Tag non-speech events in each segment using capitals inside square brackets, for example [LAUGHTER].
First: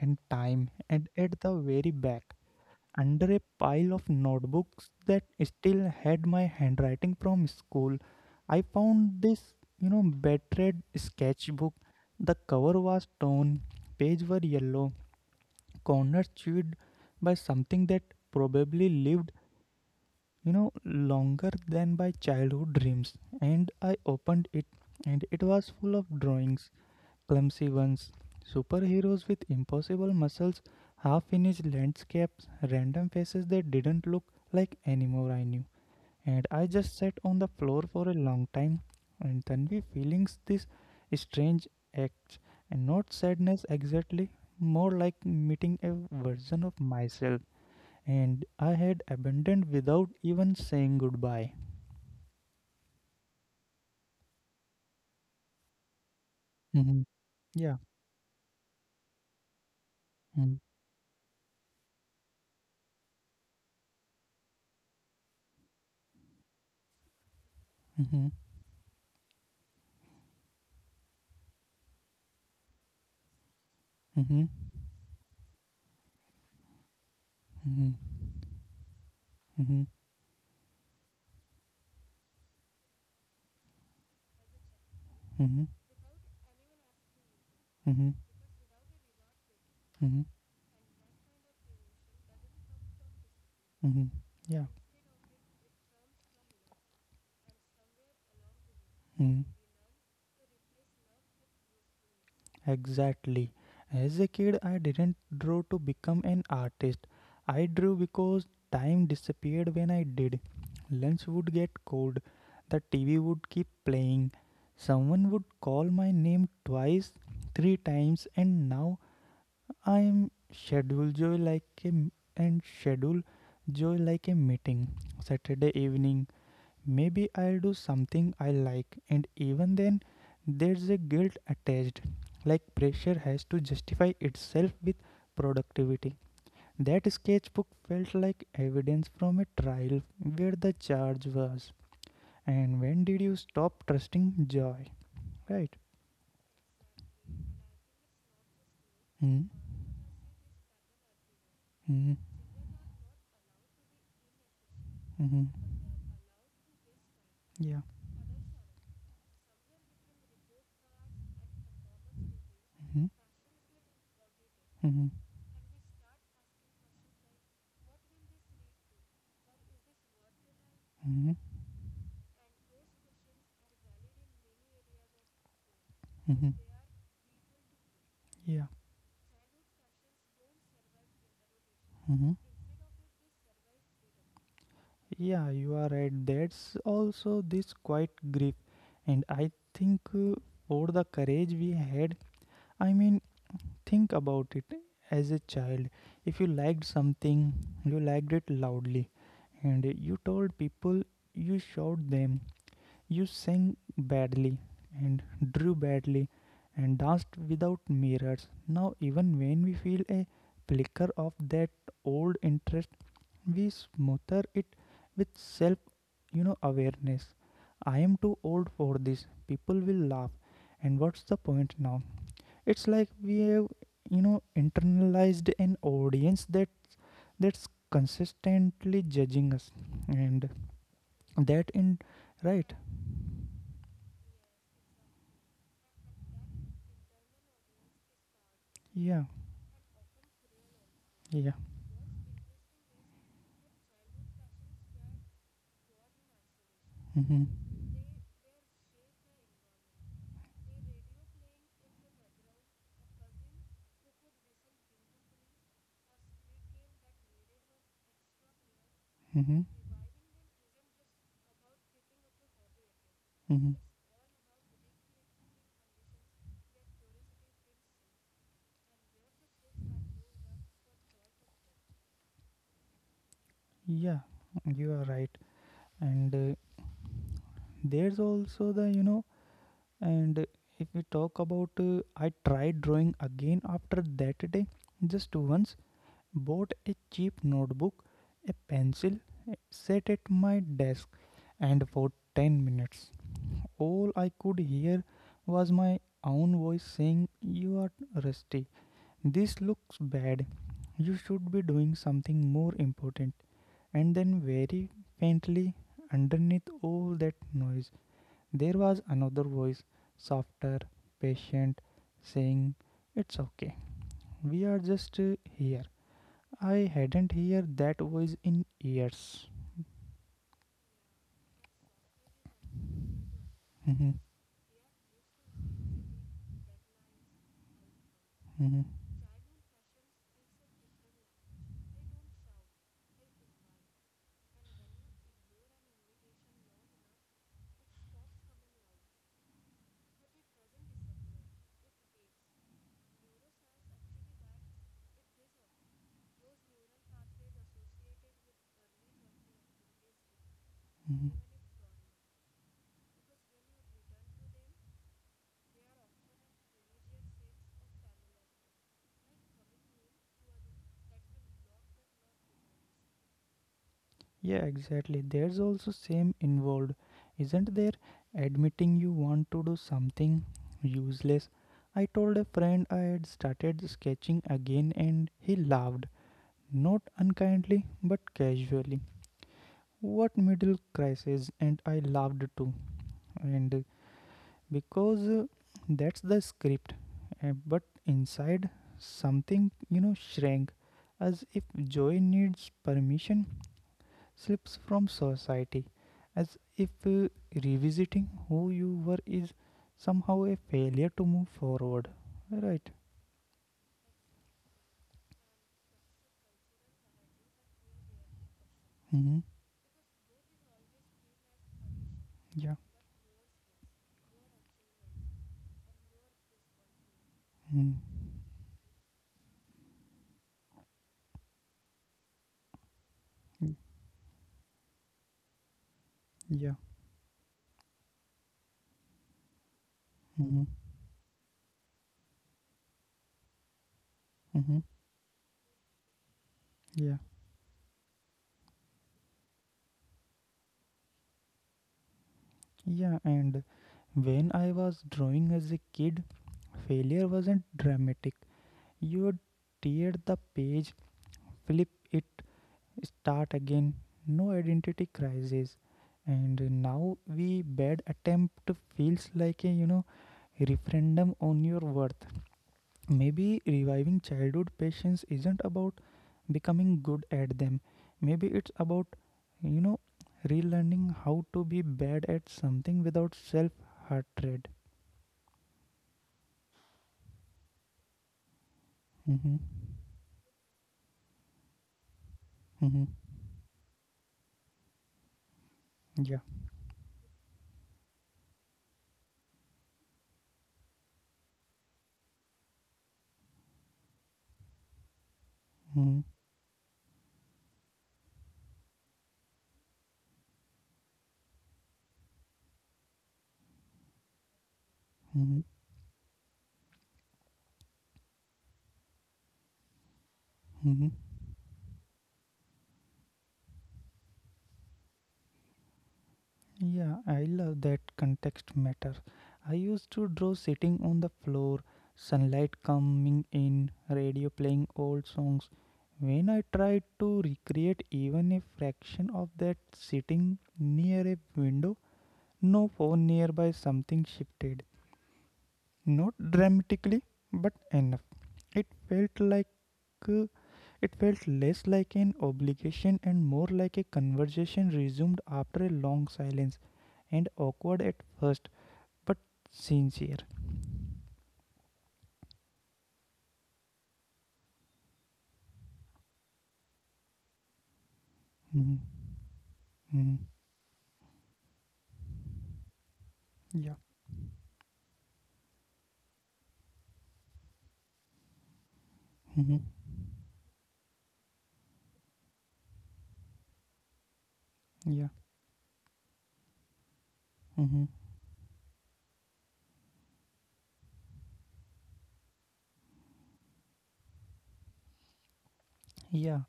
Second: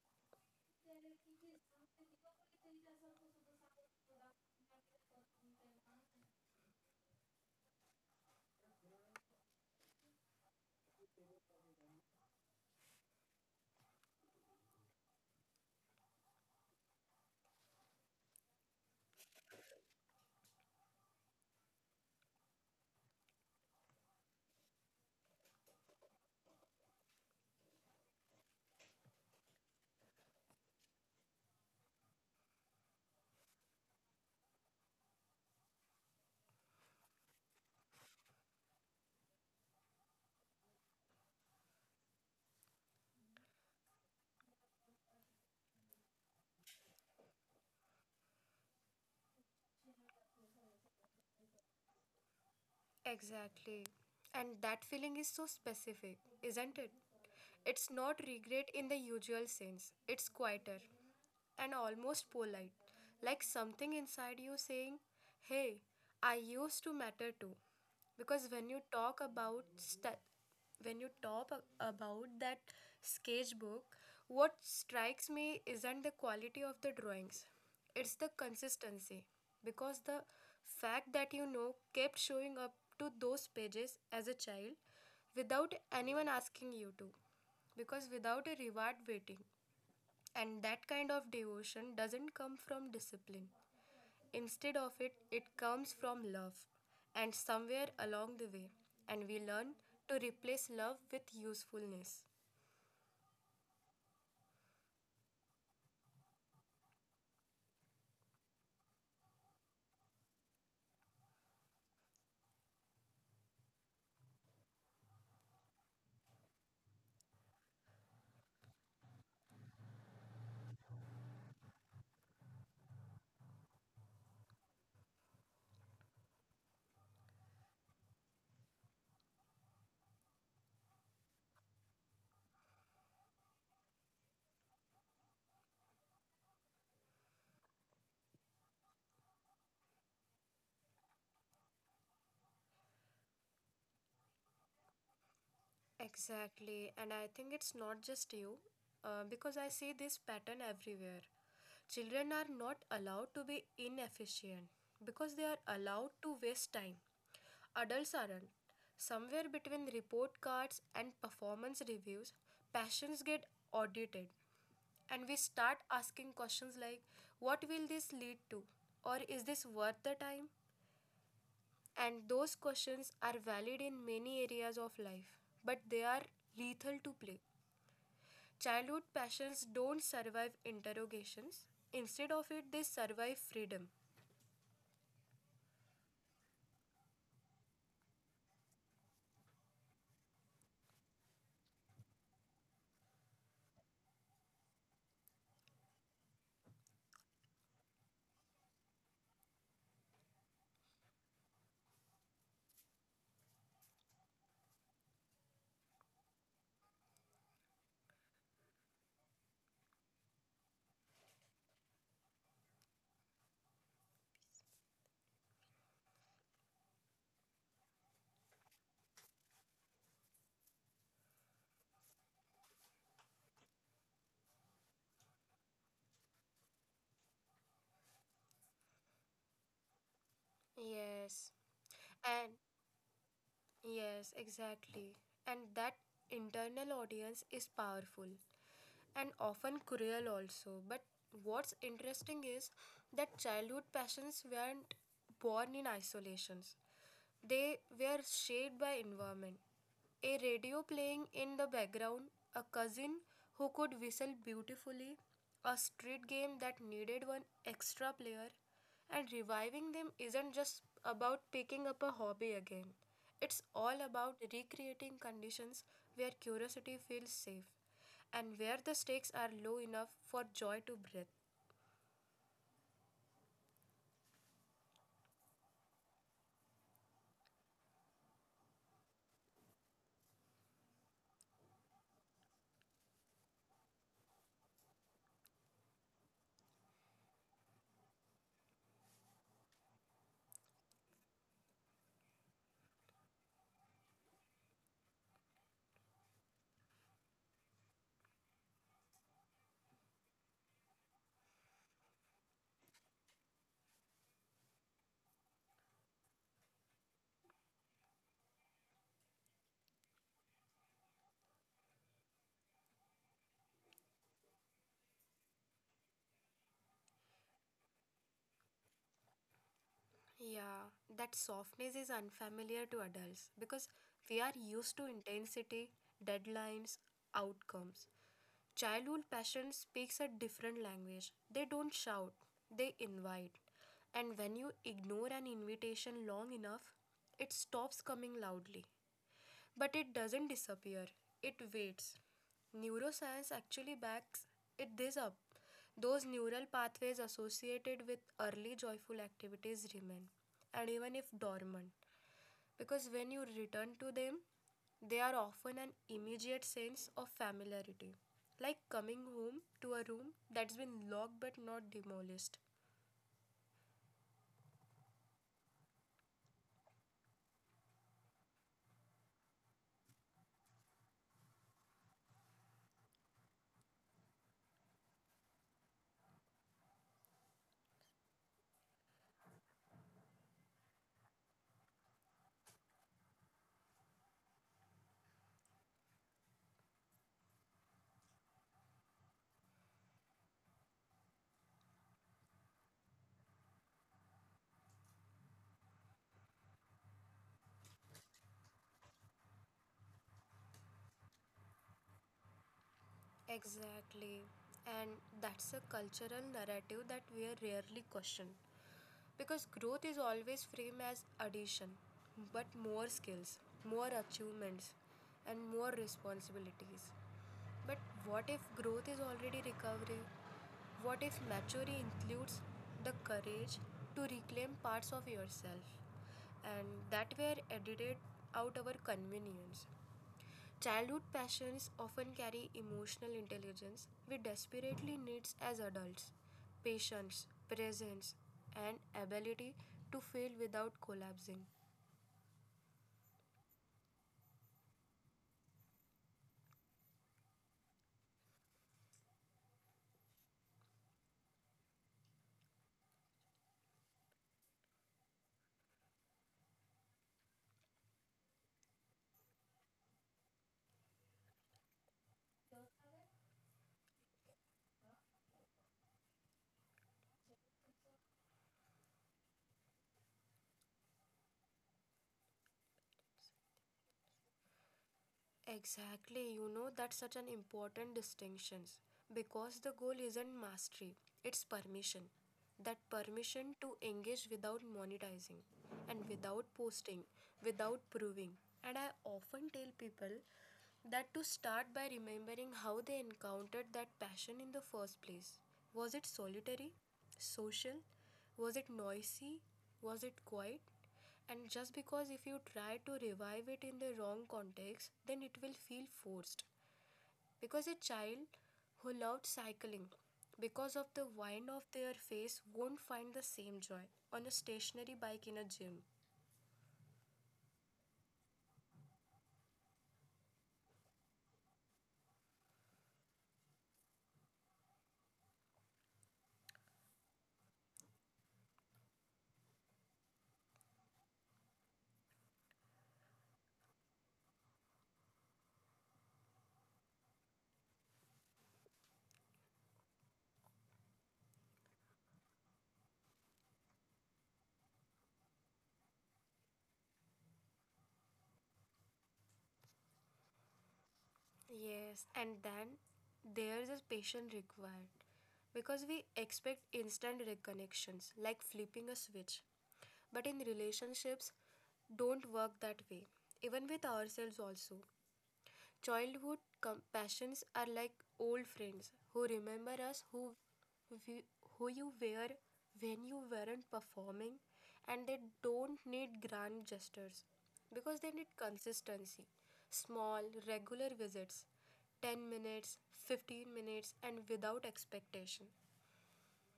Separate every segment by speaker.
Speaker 1: and time. And at the very back, under a pile of notebooks that still had my handwriting from school, I found this, battered sketchbook. The cover was torn, pages were yellow, Connor chewed by something that probably lived, longer than my childhood dreams. And I opened it, and it was full of drawings, clumsy ones, superheroes with impossible muscles, half finished landscapes, random faces that didn't look like anymore I knew. And I just sat on the floor for a long time, and Tanvi feeling this strange act, and not sadness exactly, more like meeting a version of myself, and I had abandoned without even saying goodbye.
Speaker 2: Exactly. And that feeling is so specific, isn't it?
Speaker 1: Hmm.
Speaker 2: It's not
Speaker 1: Yeah.
Speaker 2: regret in the usual sense, it's quieter,
Speaker 1: Mhm.
Speaker 2: and almost polite, like something inside you saying, "Hey, I used to matter too." Because
Speaker 1: Mhm.
Speaker 2: when you talk about that sketchbook, what
Speaker 1: Mhm.
Speaker 2: strikes me isn't the quality of the drawings,
Speaker 1: Mhm.
Speaker 2: it's the consistency.
Speaker 1: Mhm.
Speaker 2: Because the fact that kept showing up to those pages as a child without
Speaker 1: Mhm.
Speaker 2: anyone asking you to, because
Speaker 1: Mhm.
Speaker 2: without a reward waiting.
Speaker 1: Mhm.
Speaker 2: And that kind of devotion doesn't come from discipline.
Speaker 1: Mhm.
Speaker 2: Instead
Speaker 1: Yeah.
Speaker 2: of it, it comes from love. And somewhere along the way, and we
Speaker 1: Mm-hmm.
Speaker 2: learn to replace love with usefulness.
Speaker 1: Exactly. As a kid, I didn't draw to become an artist. I drew because time disappeared when I did. Lunch would get cold, the TV would keep playing, someone would call my name twice, three times, and now I am scheduled joy like a m- and schedule joy like a meeting. Saturday evening, maybe I'll do something I like, and even then, there's a guilt attached, like pressure has to justify itself with productivity. That sketchbook felt like evidence from a trial where the charge was. And when did you stop trusting joy? Right?
Speaker 2: Exactly, and I think it's not just you,
Speaker 1: Hmm.
Speaker 2: because I see this pattern everywhere.
Speaker 1: Hmm.
Speaker 2: Children are not allowed to be inefficient because
Speaker 1: Hmm.
Speaker 2: they are allowed to waste time.
Speaker 1: Yeah.
Speaker 2: Adults aren't. Somewhere between report cards and performance reviews,
Speaker 1: Mm-hmm.
Speaker 2: passions get audited,
Speaker 1: Hmm. Hmm.
Speaker 2: and we start asking questions like, "What will this lead to?" Or, "Is this worth the time?" And those questions are valid in many areas of life, but they are
Speaker 1: Hmm.
Speaker 2: lethal to play.
Speaker 1: Yeah.
Speaker 2: Childhood passions don't survive interrogations,
Speaker 1: Hmm.
Speaker 2: instead of it, they survive freedom.
Speaker 1: Yeah, you are right. That's also this quiet grief. And I think for the courage we had, I mean, think about it as a child. If you liked something, you liked it loudly, and you told people, you showed them, you sang badly, and drew badly, and danced without mirrors. Now, even when we feel a flicker of that old interest, we smother it with self awareness. I am too old for this, people will laugh, and what's the point now? It's like we have internalized an audience that's consistently judging us, and
Speaker 2: Yes.
Speaker 1: that in.
Speaker 2: And
Speaker 1: Right?
Speaker 2: yes, exactly. And that internal audience is powerful,
Speaker 1: Yeah.
Speaker 2: and often cruel also. But
Speaker 1: Yeah.
Speaker 2: what's interesting is that childhood passions weren't born in isolations.
Speaker 1: Mm-hmm.
Speaker 2: They were shaped by environment. A radio playing in the background, a cousin who could whistle beautifully, a street game that needed one extra player. And
Speaker 1: Mm-hmm.
Speaker 2: reviving them isn't just about picking up a hobby again. It's
Speaker 1: Mm-hmm.
Speaker 2: all about recreating conditions where curiosity feels safe and where the stakes are low enough for joy to breathe.
Speaker 1: Yeah. You are right, and there's also the and if we talk about, I tried drawing again after that day, just once, bought a cheap notebook, a pencil, sat at my desk, and for 10 minutes, all I could hear was my own voice saying, you are rusty, this looks bad, you should be doing something more important. And then, very faintly, underneath all that noise, there was another voice, softer, patient, saying, it's okay. We are just here. I hadn't heard that voice in years.
Speaker 2: Yeah, that softness is unfamiliar to adults because
Speaker 1: Mhm.
Speaker 2: we are used to intensity, deadlines, outcomes.
Speaker 1: Mhm.
Speaker 2: Childhood passion speaks a different language. They don't shout, they invite. And when you ignore an invitation long enough, it stops coming loudly. But it doesn't disappear, it waits. Neuroscience actually backs it this up. Those neural pathways associated with early joyful activities remain, and even if
Speaker 1: Mhm.
Speaker 2: dormant, because when you return to them, they are often an immediate sense of familiarity, like coming home to a room that's been locked but not demolished.
Speaker 1: Yeah, exactly. There's also shame involved, isn't there? Admitting you want to do something useless. I told a friend I had started sketching again and he laughed. Not unkindly, but casually. What middle crisis? And I laughed too. And because that's the script, but inside something shrank, as if joy needs permission slips from society, as if revisiting who you were is somehow a failure to move forward, right?
Speaker 2: Exactly. And that's a cultural narrative that we are rarely questioned.
Speaker 1: Mm-hmm.
Speaker 2: Because growth is always framed as addition, but
Speaker 1: Yeah.
Speaker 2: more skills, more achievements, and more responsibilities.
Speaker 1: Mm.
Speaker 2: But what if growth is already recovery? What if maturity includes the
Speaker 1: Mm.
Speaker 2: courage to reclaim parts of yourself
Speaker 1: Yeah.
Speaker 2: and that were edited out our convenience?
Speaker 1: Mm-hmm.
Speaker 2: Childhood passions often carry emotional intelligence we
Speaker 1: Mm-hmm.
Speaker 2: desperately need as adults:
Speaker 1: Yeah.
Speaker 2: patience, presence, and ability to feel without collapsing.
Speaker 1: Yeah. And when I was drawing as a kid, failure wasn't dramatic. You tear the page, flip it, start again. No identity crisis. And now we bad attempt feels like a referendum on your worth. Maybe reviving childhood passions isn't about becoming good at them. Maybe it's about you know relearning how to be bad at something without self hatred.
Speaker 2: Exactly, you know, that's such an important distinction
Speaker 1: Mm-hmm.
Speaker 2: because the goal isn't mastery, it's permission.
Speaker 1: Mm-hmm.
Speaker 2: That permission to engage without monetizing, and
Speaker 1: Yeah.
Speaker 2: without posting, without proving. And I often tell people that to start by remembering how they encountered that passion in the first place. Was
Speaker 1: Mm-hmm.
Speaker 2: it solitary? Social? Was it noisy? Was it quiet? And just because if you try to revive it in the wrong context, then it
Speaker 1: Mm-hmm.
Speaker 2: will feel forced. Because a child who loved cycling because of
Speaker 1: Mm-hmm.
Speaker 2: the wind of their face won't find the same joy on a stationary bike in a gym.
Speaker 1: Yeah, I love that context matter. I used to draw sitting on the floor, sunlight coming in, radio playing old songs. When I tried to recreate even a fraction of that sitting near a window, no phone nearby, something shifted. Not dramatically, but enough. It felt like uh, it felt less like an obligation and more like a conversation resumed after a long silence, and awkward at first, but sincere.
Speaker 2: Yes, and then there is a patience required because we expect instant reconnections like flipping
Speaker 1: Mhm.
Speaker 2: a switch. But
Speaker 1: Mhm.
Speaker 2: in relationships, don't work that way, even
Speaker 1: Yeah.
Speaker 2: with ourselves also. Childhood companions are like old friends who
Speaker 1: Mhm.
Speaker 2: remember us, who we, who you were when you weren't performing, and
Speaker 1: Yeah.
Speaker 2: they don't need grand gestures
Speaker 1: Mhm.
Speaker 2: because they need consistency, small regular visits, 10 minutes, 15 minutes, and without expectation.
Speaker 1: Yeah.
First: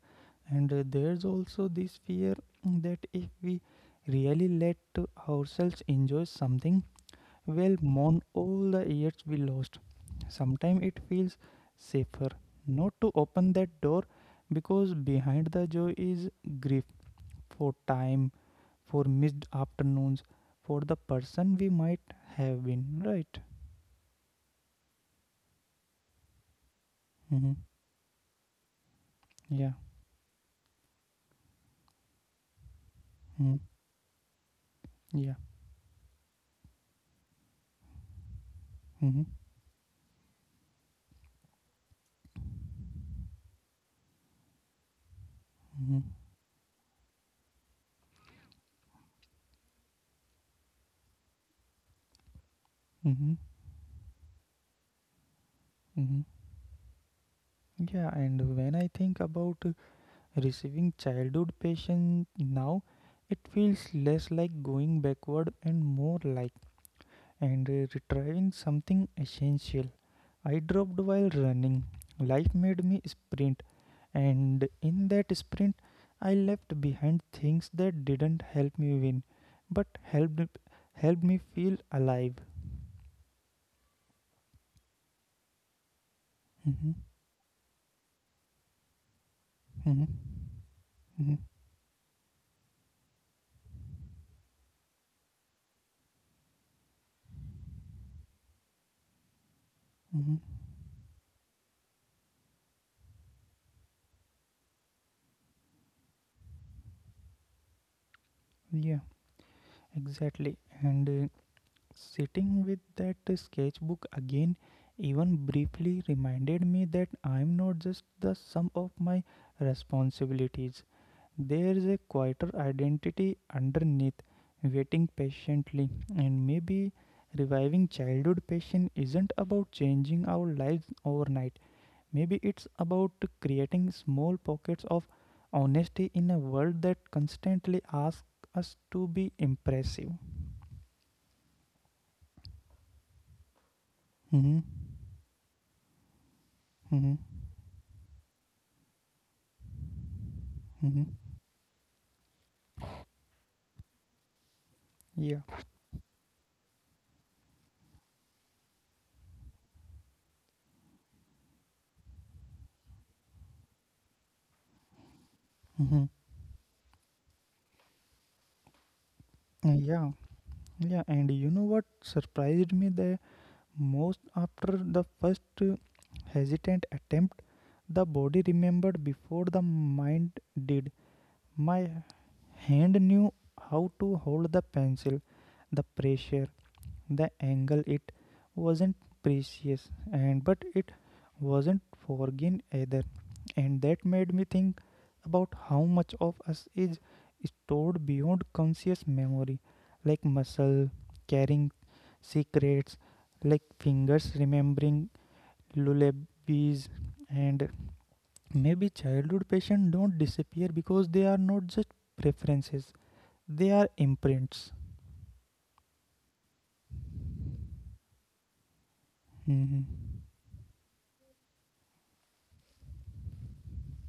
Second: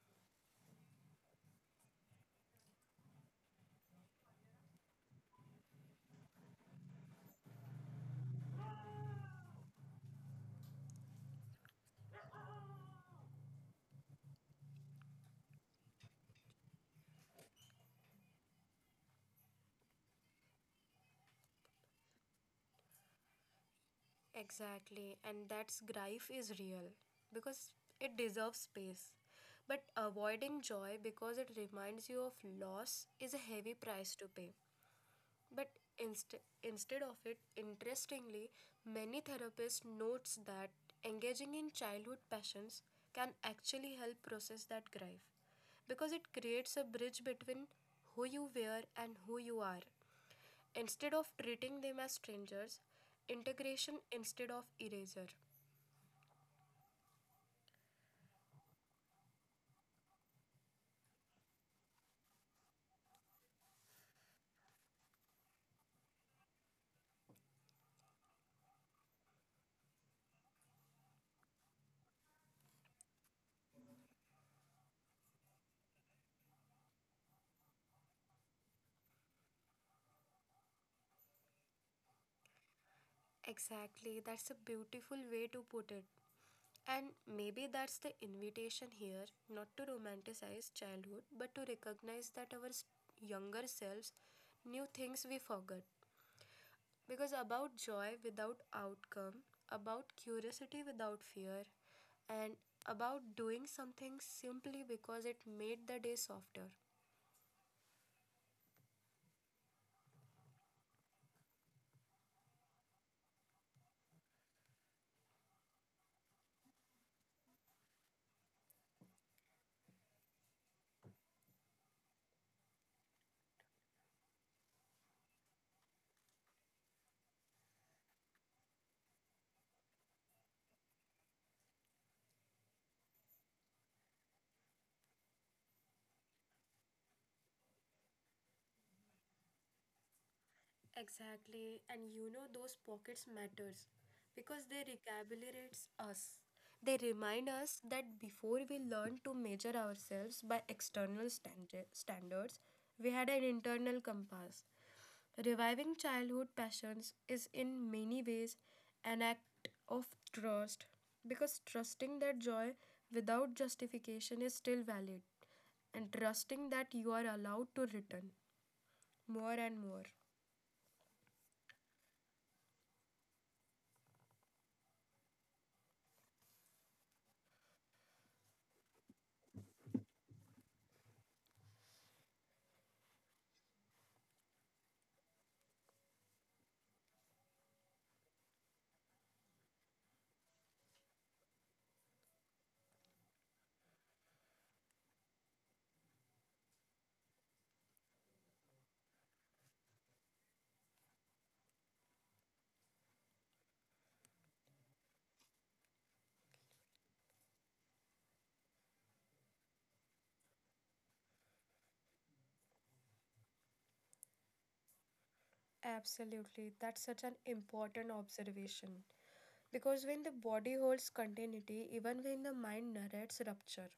Speaker 1: And there's also this fear that if we really let ourselves enjoy something, we'll mourn all the years we lost. Sometimes it feels safer not to open that door, because behind the joy is grief for time, for missed afternoons, for the person we might have been, right?
Speaker 2: Exactly, and that's grief is real
Speaker 1: Mm-hmm.
Speaker 2: because it deserves space.
Speaker 1: Yeah.
Speaker 2: But avoiding joy because it reminds you of loss is a
Speaker 1: Mm,
Speaker 2: heavy price to pay.
Speaker 1: yeah.
Speaker 2: But inst- instead of it, interestingly, many
Speaker 1: Mm-hmm.
Speaker 2: therapists notes that engaging in childhood passions can actually help process that grief
Speaker 1: Mm-hmm.
Speaker 2: because it creates a bridge between who you were and who you are. Instead of treating them as strangers,
Speaker 1: Mm-hmm.
Speaker 2: integration instead of erasure.
Speaker 1: Mm-hmm. Yeah, and when I think about receiving childhood patients now, it feels less like going backward and more like, and retrieving something essential. I dropped while running. Life made me sprint, and in that sprint, I left behind things that didn't help me win, but helped me feel alive.
Speaker 2: Exactly, that's a beautiful way to put it.
Speaker 1: Mm-hmm.
Speaker 2: And maybe that's the invitation here, not to romanticize childhood
Speaker 1: Mm-hmm.
Speaker 2: but to recognize that our younger selves knew things we forgot. Because about joy without outcome, about
Speaker 1: Mm-hmm.
Speaker 2: curiosity without fear, and about doing something simply because it made the day softer.
Speaker 1: Yeah, exactly. And sitting with that sketchbook again, even briefly, reminded me that I'm not just the sum of my responsibilities. There's a quieter identity underneath, waiting patiently. And maybe reviving childhood passion isn't about changing our lives overnight. Maybe it's about creating small pockets of honesty in a world that constantly asks us to be impressive.
Speaker 2: Exactly, and you know those pockets matters
Speaker 1: Mm-hmm.
Speaker 2: because they recalibrates us. They
Speaker 1: Mm-hmm.
Speaker 2: remind us that before we learned to measure ourselves by
Speaker 1: Mm-hmm.
Speaker 2: external standards, we had an internal compass.
Speaker 1: Yeah.
Speaker 2: Reviving childhood passions is in many ways an act of trust, because trusting that joy without justification is still valid,
Speaker 1: Mm-hmm.
Speaker 2: and trusting that you are allowed to return more and
Speaker 1: Yeah.
Speaker 2: more.
Speaker 1: Yeah. And you know what surprised me the most after the first hesitant attempt? The body remembered before the mind did. My hand knew how to hold the pencil, the pressure, the angle. It wasn't precious, and but it wasn't forgiven either, and that made me think about how much of us is stored beyond conscious memory, like muscle carrying secrets, like fingers remembering lullabies. And maybe childhood patients don't disappear, because they are not just preferences, they are imprints.
Speaker 2: Absolutely. That's such an important observation.
Speaker 1: Mm-hmm.
Speaker 2: Because when the body holds continuity, even when the mind narrates rupture,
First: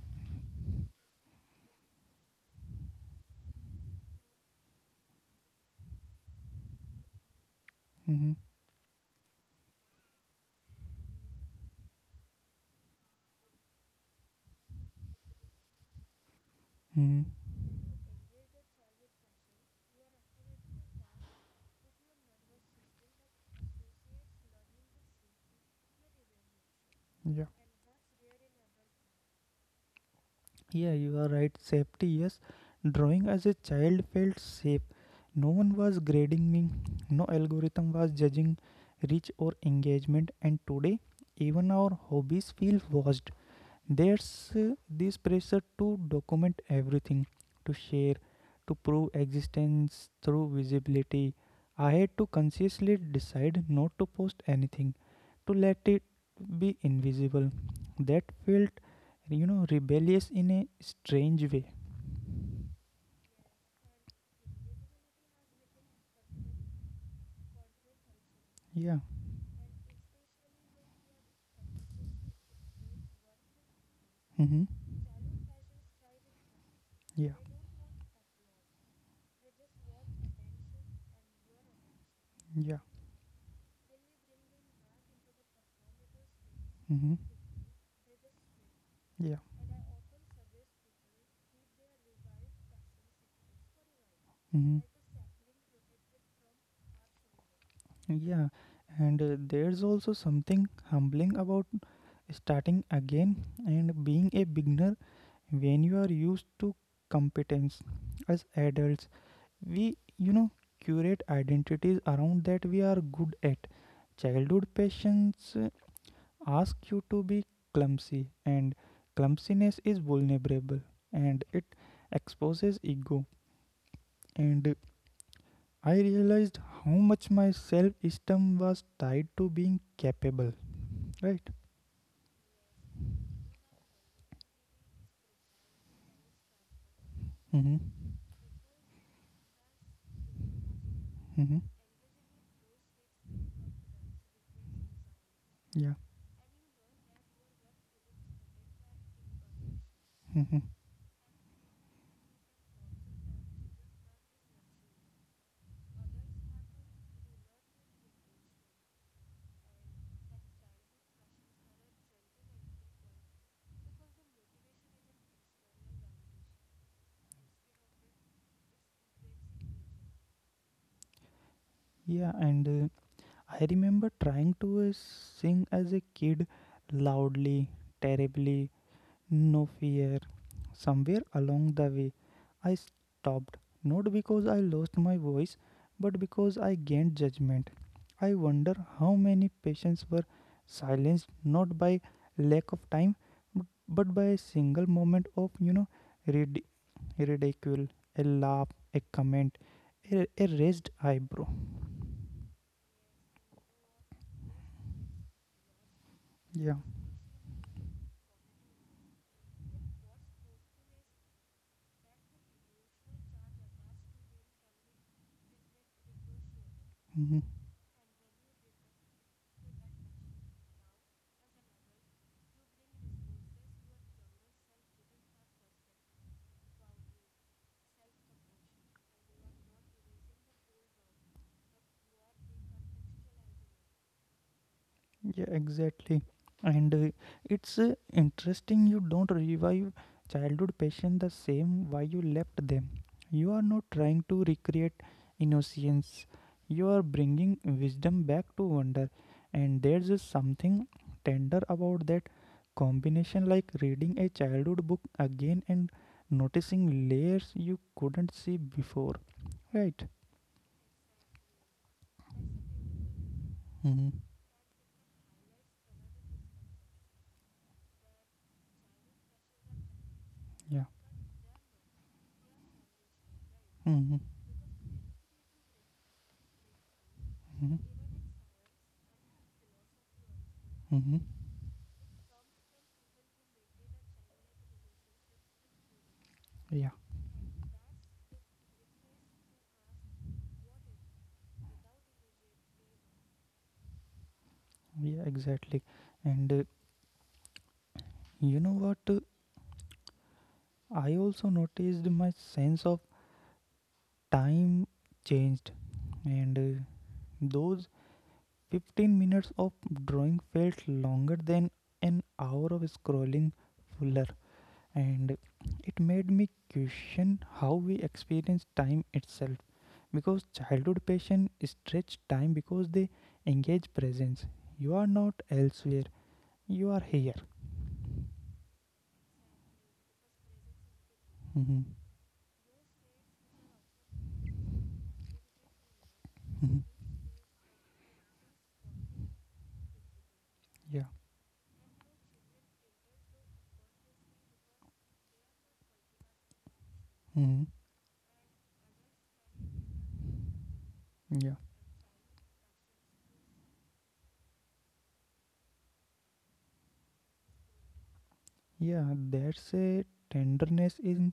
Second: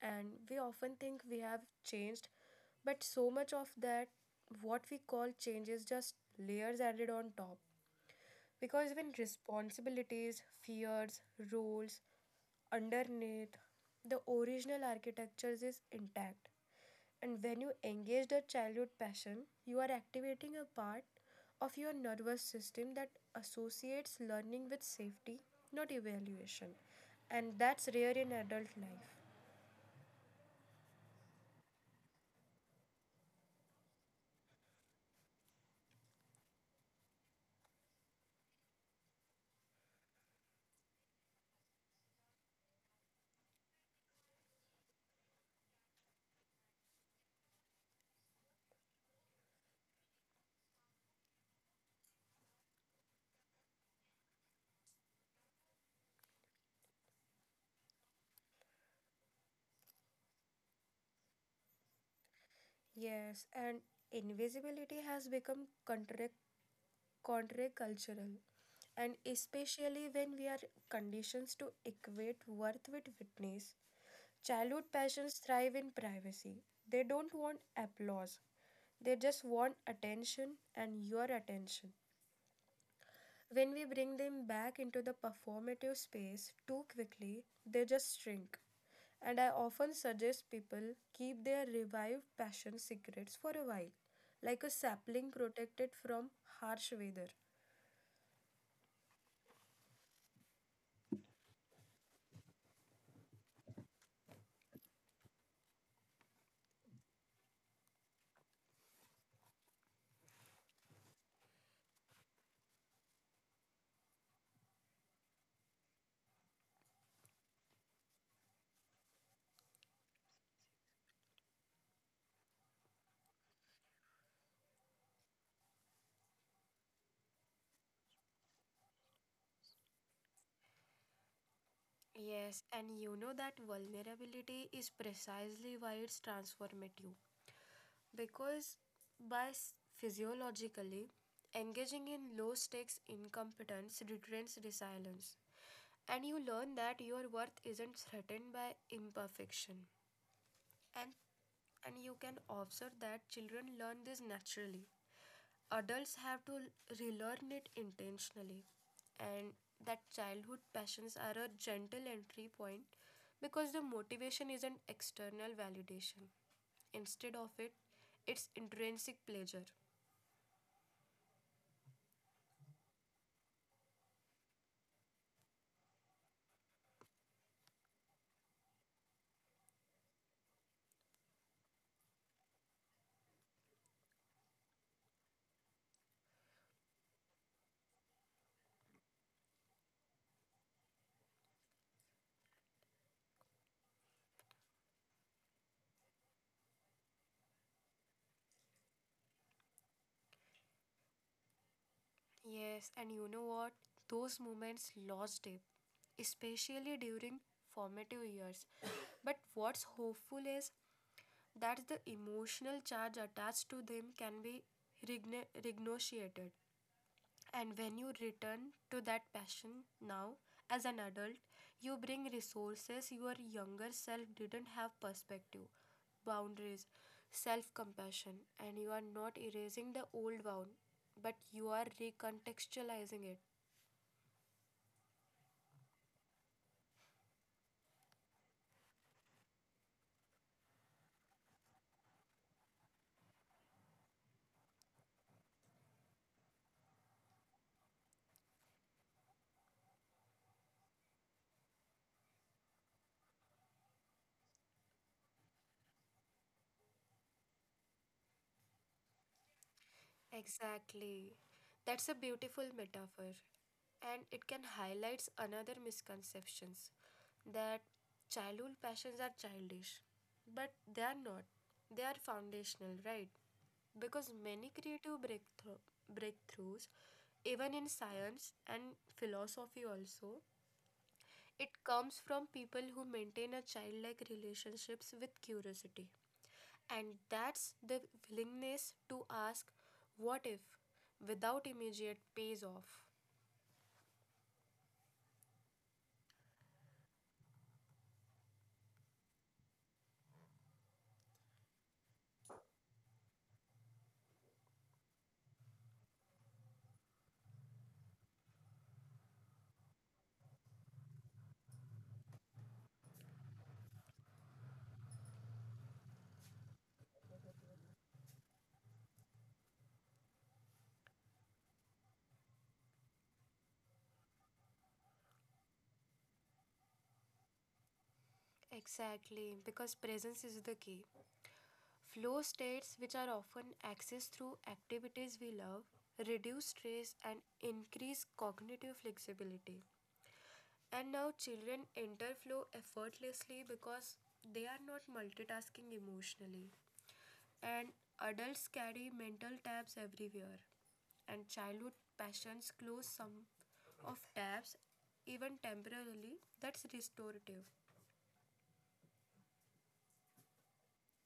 Speaker 2: and we often think we have changed, but so much of that, what we call change, is just layers added on top.
Speaker 1: Mm-hmm.
Speaker 2: Because when responsibilities, fears, roles, underneath the original architectures is intact,
Speaker 1: Mm-hmm.
Speaker 2: and when you engage the childhood passion, you are activating a part of your nervous system that associates learning with safety, not evaluation.
Speaker 1: Yeah.
Speaker 2: And that's rare in adult life.
Speaker 1: Yeah, you are right. Safety, yes. Drawing as a child felt safe. No one was grading me, no algorithm was judging reach or engagement. And today, even our hobbies feel watched. There's this pressure to document everything, to share, to prove existence through visibility. I had to consciously decide not to post anything, to let it be invisible. That felt rebellious in a strange way.
Speaker 2: Yes, and invisibility has become countercultural, and
Speaker 1: Yeah.
Speaker 2: especially when we are conditioned to equate worth with witness.
Speaker 1: Mm-hmm.
Speaker 2: Childhood passions thrive in privacy. They don't
Speaker 1: Yeah.
Speaker 2: want applause, they just want attention, and your attention.
Speaker 1: Yeah.
Speaker 2: When we bring them back into the performative space too
Speaker 1: Mm-hmm.
Speaker 2: quickly, they just shrink. And I
Speaker 1: Yeah.
Speaker 2: often suggest people keep their revived passion secrets for a while, like a
Speaker 1: Mm-hmm.
Speaker 2: sapling protected from harsh weather.
Speaker 1: Yeah. And there's also something humbling about starting again and being a beginner when you are used to competence. As adults, we, curate identities around that we are good at. Childhood patience asks you to be clumsy, and clumsiness is vulnerable and it exposes ego. And I realized how much my self esteem was tied to being capable, right?
Speaker 2: Yes, and you know that vulnerability is precisely why it's transformative.
Speaker 1: Mm-hmm.
Speaker 2: Because by physiologically,
Speaker 1: Mm-hmm.
Speaker 2: engaging in low stakes incompetence retrains resilience.
Speaker 1: Yeah.
Speaker 2: And you learn that your worth isn't threatened by imperfection,
Speaker 1: Mm-hmm.
Speaker 2: and you can observe that children learn this naturally, adults have to relearn it intentionally, and that childhood passions are a gentle entry point because the motivation isn't external validation, instead of it, it's intrinsic pleasure.
Speaker 1: Yeah, and I remember trying to sing as a kid loudly, terribly. No fear. Somewhere along the way, I stopped, not because I lost my voice, but because I gained judgment. I wonder how many patients were silenced not by lack of time, but by a single moment of rid- ridicule, a laugh, a comment, a raised eyebrow.
Speaker 2: Yes, and you know what, those moments lost deep,
Speaker 1: Yeah.
Speaker 2: especially during formative years [COUGHS] but what's hopeful is that the emotional charge attached to them can be renegotiated.
Speaker 1: Mhm.
Speaker 2: And when you return to that passion now, as an adult, you bring resources your younger self didn't have: perspective, boundaries, self compassion, and you are not erasing the old wound, but you are recontextualizing it.
Speaker 1: Yeah, exactly. And it's interesting you don't revive childhood passion the same why you left them. You are not trying to recreate innocence. You are bringing wisdom back to wonder. And there's something tender about that combination, like reading a childhood book again and noticing layers you couldn't see before, right?
Speaker 2: Exactly. That's a beautiful metaphor.
Speaker 1: Mm-hmm.
Speaker 2: And it can highlight another misconceptions, that childhood passions are childish. But
Speaker 1: Yeah.
Speaker 2: they are not. They are foundational, right?
Speaker 1: Mm-hmm.
Speaker 2: Because many creative breakthroughs,
Speaker 1: Mm-hmm.
Speaker 2: even in science and philosophy also,
Speaker 1: Mm-hmm.
Speaker 2: it comes from people who maintain a childlike relationships with curiosity.
Speaker 1: Yeah.
Speaker 2: And that's the willingness to ask what if, without immediate pays off.
Speaker 1: Yeah, exactly. And you know what? I also noticed my sense of time changed, and those 15 minutes of drawing felt longer than an hour of scrolling, fuller, and it made me question how we experience time itself. Because childhood patients stretch time because they engage presence. You are not elsewhere, you are here.
Speaker 2: Exactly, because presence is the key.
Speaker 1: Mhm.
Speaker 2: Flow states, which are often accessed through activities we love, reduce stress and increase cognitive flexibility.
Speaker 1: Yeah.
Speaker 2: And now children interflow effortlessly because they are not multitasking emotionally.
Speaker 1: Mhm.
Speaker 2: And adults carry mental tabs everywhere. And childhood passions close some of tabs, even temporarily. That's restorative.
Speaker 1: Yeah, there's a tenderness in